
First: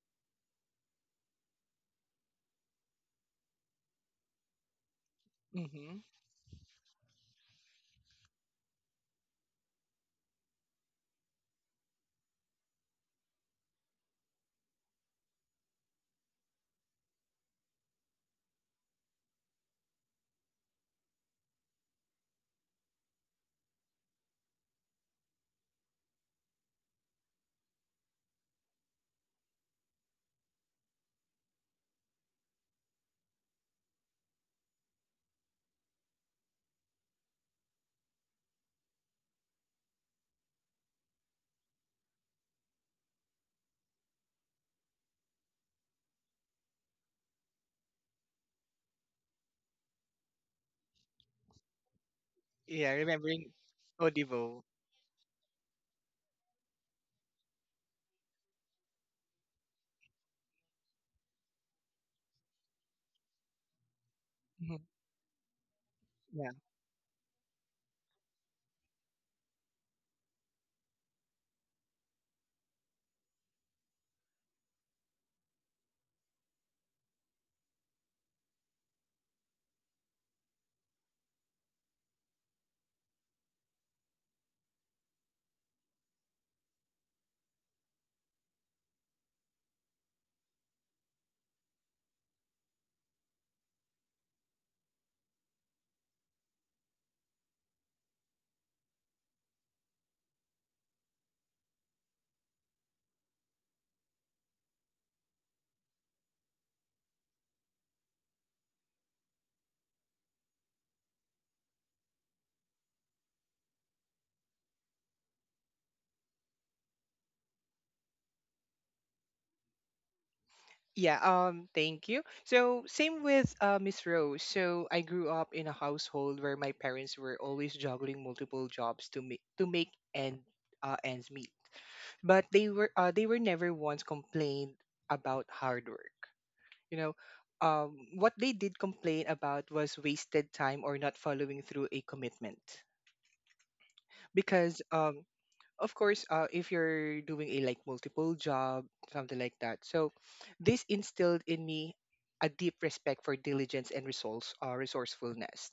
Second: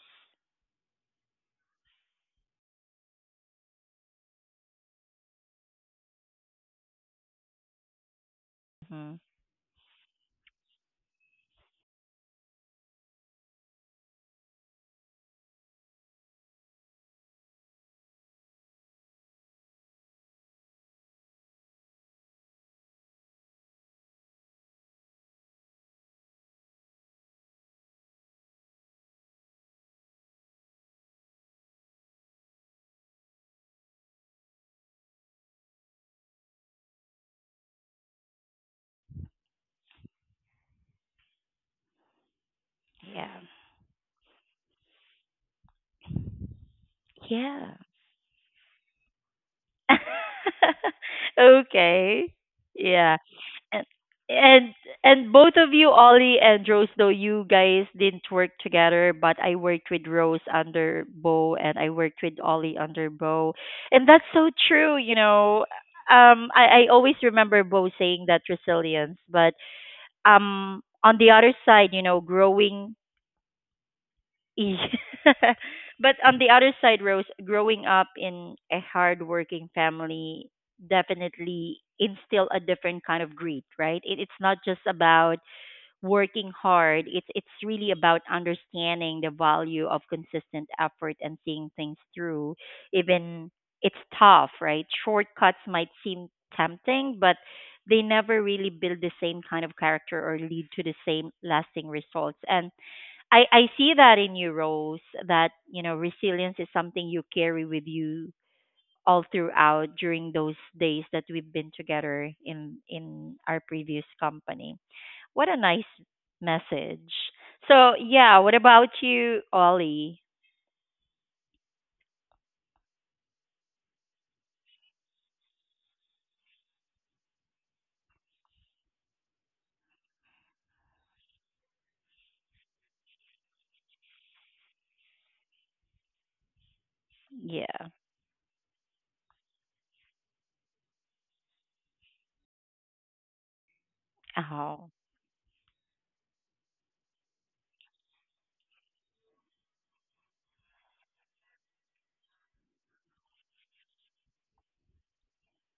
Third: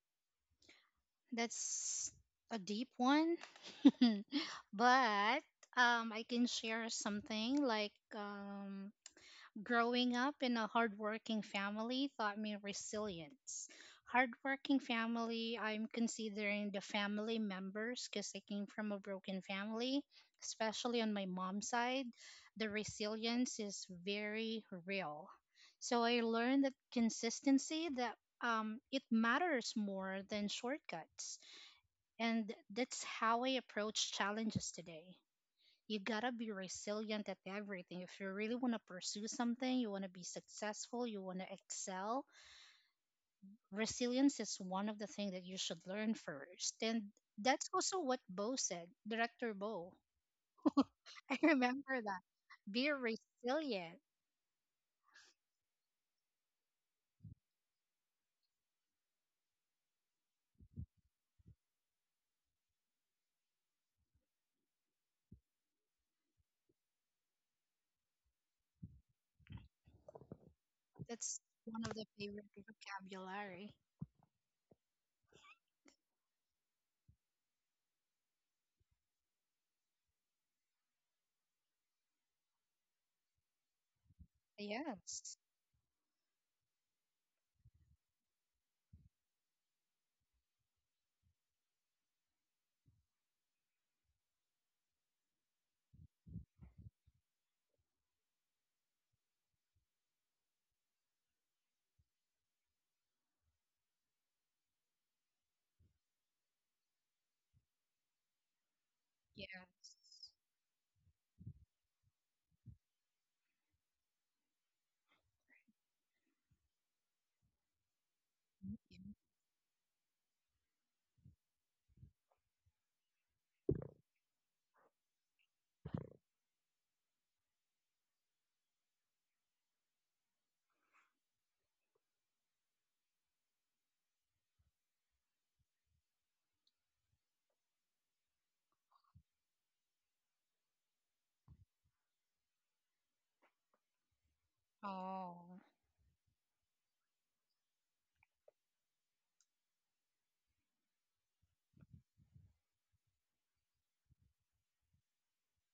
[SPEAKER 2] That's a deep one. but
[SPEAKER 3] Hmm.
[SPEAKER 2] um, I can share something like um,
[SPEAKER 1] Hmm.
[SPEAKER 2] growing up in a hardworking family taught me resilience. Hardworking family, I'm considering the family members because I came from a broken family, especially on my mom's side. The resilience is very real. So I learned that consistency that um, it matters more than shortcuts and that's how I approach challenges today. You gotta be resilient at everything. If you really wanna pursue something, you wanna be successful, you wanna excel,
[SPEAKER 1] Yeah,
[SPEAKER 2] resilience is one of the things that you should learn first. And
[SPEAKER 1] yeah.
[SPEAKER 2] that's also what Bo said, Director Bo. I remember that.
[SPEAKER 1] okay.
[SPEAKER 3] Yeah.
[SPEAKER 2] Be
[SPEAKER 1] Yeah.
[SPEAKER 3] Remembering
[SPEAKER 1] And
[SPEAKER 2] resilient.
[SPEAKER 3] Odivo.
[SPEAKER 1] and and both of you, Ollie and Rose, though you guys didn't work together, but I worked with Rose under Bo, and I worked with Ollie under Bo. And that's so
[SPEAKER 3] Hmm.
[SPEAKER 1] true, you know. Um
[SPEAKER 3] Yeah.
[SPEAKER 1] I, I always remember Bo saying that resilience, but um on the
[SPEAKER 2] That's
[SPEAKER 1] other
[SPEAKER 2] one
[SPEAKER 1] side,
[SPEAKER 2] of
[SPEAKER 1] you
[SPEAKER 2] the
[SPEAKER 1] know,
[SPEAKER 2] favorite
[SPEAKER 1] growing
[SPEAKER 2] vocabulary.
[SPEAKER 1] yeah. But on the other side, Rose, growing up in a hardworking family definitely instill a different kind of grit, right? It, it's not just about
[SPEAKER 2] Yes.
[SPEAKER 1] working hard. It's it's really about understanding the value of consistent effort and seeing things through. Even it's tough, right? Shortcuts might seem tempting, but they never really build the same kind of character or lead to the same lasting results. And I, I see that in you, Rose, that, you know, resilience is something you carry with you all throughout
[SPEAKER 2] Yes.
[SPEAKER 1] during those days that we've been together in in our previous company. What a nice message. So yeah, what about
[SPEAKER 2] Mhm.
[SPEAKER 1] you, Ollie?
[SPEAKER 3] Yeah. Um, thank you. So same with uh, Miss Rose. So I grew up in a household where my parents were always juggling multiple jobs to make to make end uh, ends meet. But they were uh, they were never once complained about hard work. You know,
[SPEAKER 1] Yeah.
[SPEAKER 3] um, what they did complain about was wasted time or not following through a commitment. Because
[SPEAKER 1] Oh.
[SPEAKER 3] um
[SPEAKER 2] Oh,
[SPEAKER 3] of course uh if you're doing a like multiple job, something like that. So this instilled in me a deep respect for diligence and resource uh, resourcefulness.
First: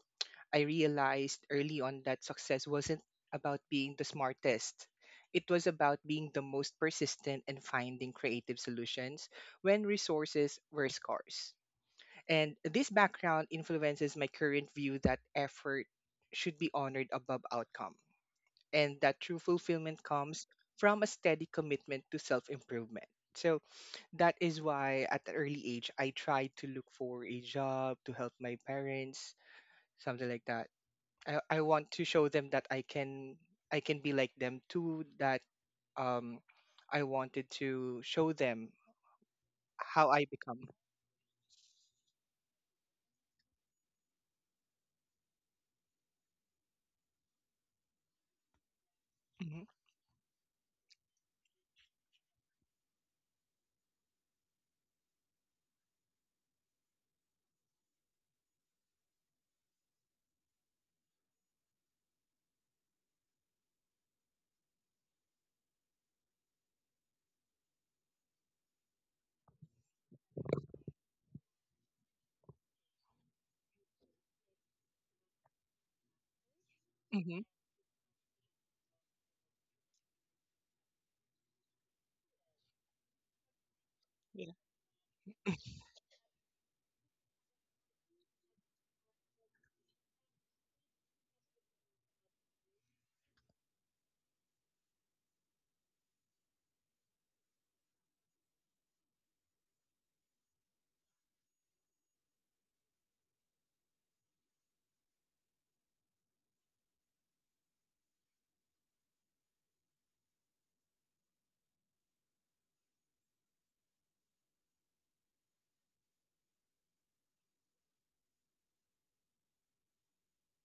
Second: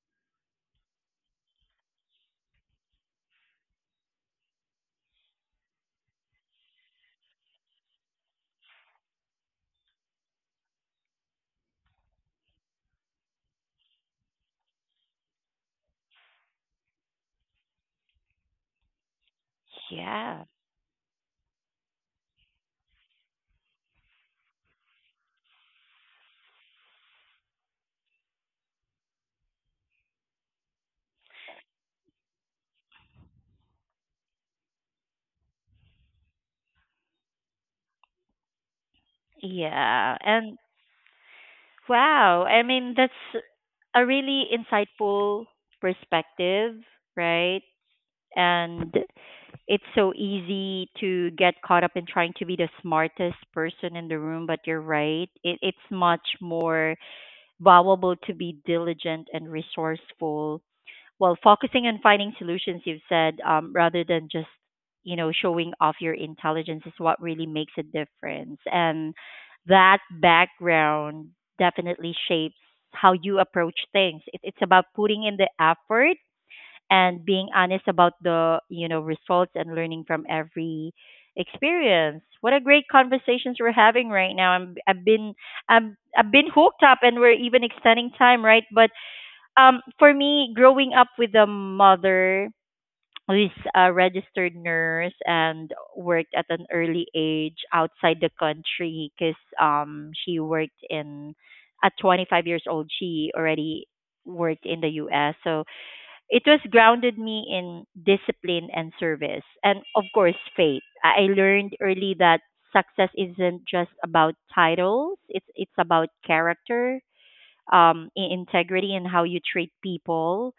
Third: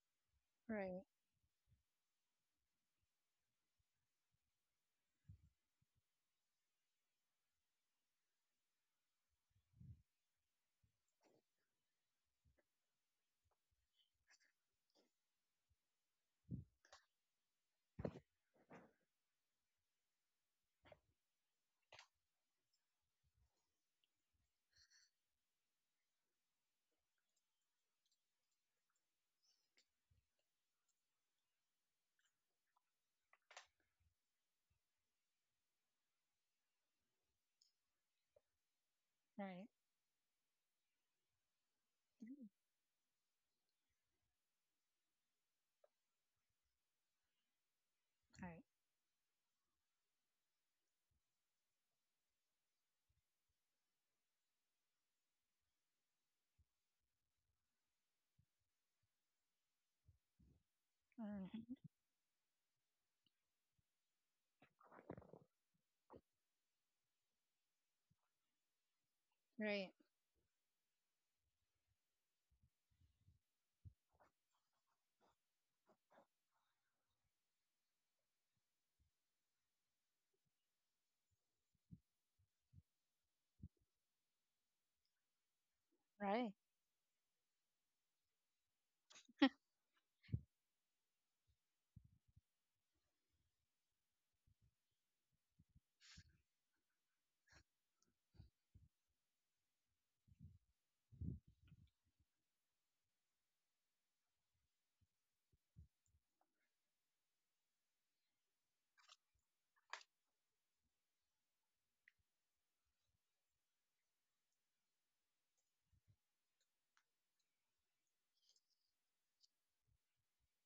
[SPEAKER 3] I
[SPEAKER 2] right,
[SPEAKER 3] realized early on that success wasn't about being the smartest, it was about being the most persistent and finding creative solutions when resources were scarce. And this background influences my current view that effort should be honored above outcome and that true fulfillment
[SPEAKER 1] Yeah.
[SPEAKER 3] comes from a steady commitment to self improvement. So that is why at an early age, I tried to look for a job to help my parents, something like that. I, I want to show them that I can I can be like them too, that um, I wanted to show them
[SPEAKER 2] right,
[SPEAKER 3] how
[SPEAKER 1] Yeah.
[SPEAKER 3] I
[SPEAKER 1] And
[SPEAKER 3] become.
[SPEAKER 1] wow, I mean that's a really insightful perspective, right?
[SPEAKER 2] right.
[SPEAKER 1] And
[SPEAKER 3] Mhm,
[SPEAKER 1] it's so easy to get caught up in trying to be the smartest person in the room, but you're right. It, it's much more valuable to be diligent and resourceful while
[SPEAKER 2] Mhm.
[SPEAKER 1] focusing on finding solutions, you've said, um, rather than just, you know, showing off your intelligence is what really makes a difference. And
[SPEAKER 2] Right.
[SPEAKER 1] that background definitely shapes how you approach things. It, it's about putting in the effort and
[SPEAKER 3] mhm.
[SPEAKER 1] being honest about the you know results and learning from every experience. What a great conversations we're having right
[SPEAKER 3] Yeah.
[SPEAKER 1] now. I'm I've been I'm I've
[SPEAKER 2] Right.
[SPEAKER 1] been hooked up, and we're even extending time, right? But um for me growing up with a mother who's a registered nurse and worked at an early age outside the country because um she worked in at twenty-five years old, she already worked in the U S. So it was grounded me in discipline and service, and of course faith. i I learned early that success isn't just about titles. It's it's about character, um i- integrity, and how you treat people.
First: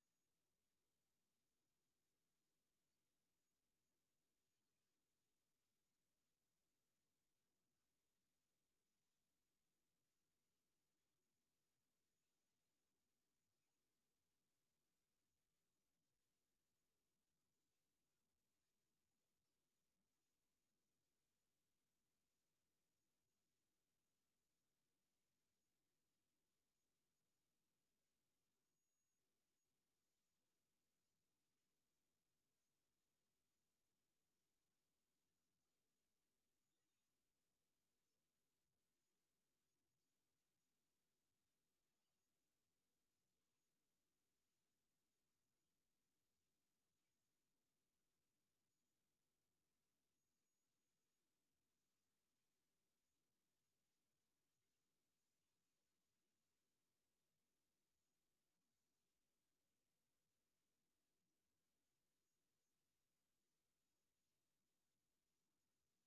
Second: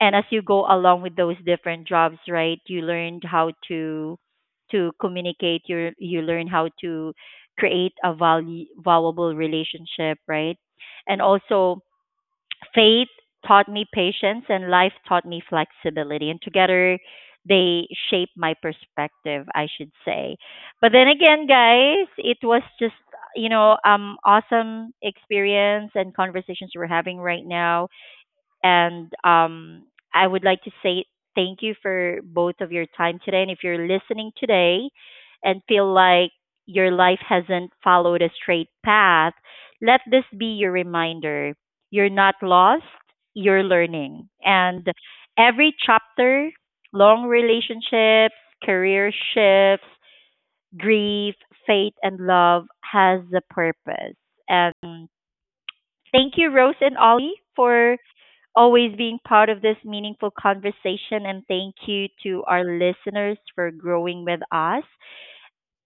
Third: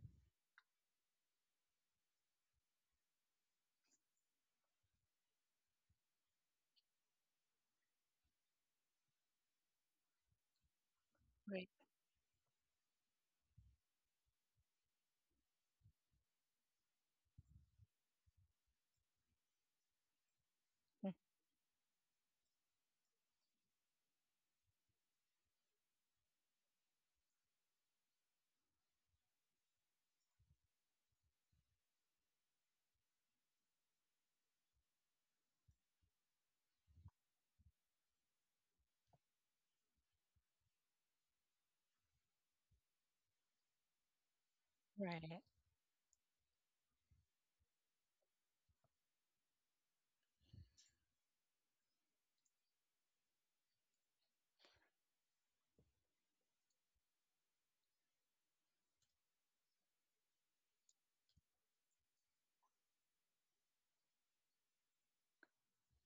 [SPEAKER 1] And as you go along with those different jobs, right, you learned how to to communicate. You you learn how to create a value valuable relationship, right? And
[SPEAKER 2] Right.
[SPEAKER 1] also faith taught me patience, and life taught me flexibility, and together they shape my perspective, I should say. But then
[SPEAKER 2] Mm,
[SPEAKER 1] again, guys, it was just you know um awesome experience and conversations we're having right now. And um, I would like to say thank you for both of your time today. And if you're listening today and feel like your life hasn't followed a straight path, let this be your reminder. You're not lost, you're learning. And
[SPEAKER 2] right.
[SPEAKER 1] every chapter, long relationships, career shifts, grief, faith, and love has a purpose. And thank you, Rose and Ollie, for always being part of this meaningful conversation, and thank you to our listeners for growing with us.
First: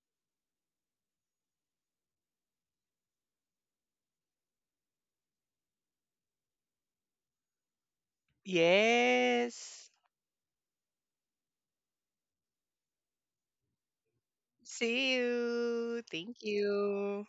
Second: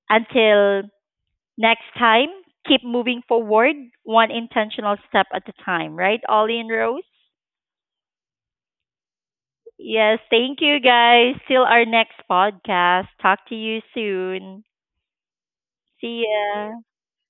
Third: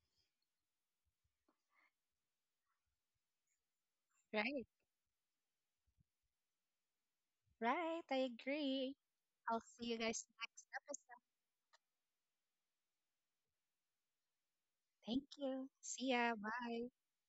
[SPEAKER 1] Until next time, keep moving forward, one
[SPEAKER 2] Right.
[SPEAKER 1] intentional step at a time, right, Ollie and Rose?
[SPEAKER 2] Right. I agree. I'll see
[SPEAKER 3] Yes.
[SPEAKER 2] you
[SPEAKER 1] Yes,
[SPEAKER 2] guys
[SPEAKER 1] thank
[SPEAKER 2] next
[SPEAKER 1] you
[SPEAKER 2] episode.
[SPEAKER 1] guys. Till our next podcast. Talk to you soon.
[SPEAKER 3] See
[SPEAKER 2] Thank you.
[SPEAKER 3] you.
[SPEAKER 2] See
[SPEAKER 1] See
[SPEAKER 2] ya.
[SPEAKER 3] Thank
[SPEAKER 1] ya.
[SPEAKER 2] Bye.
[SPEAKER 3] you.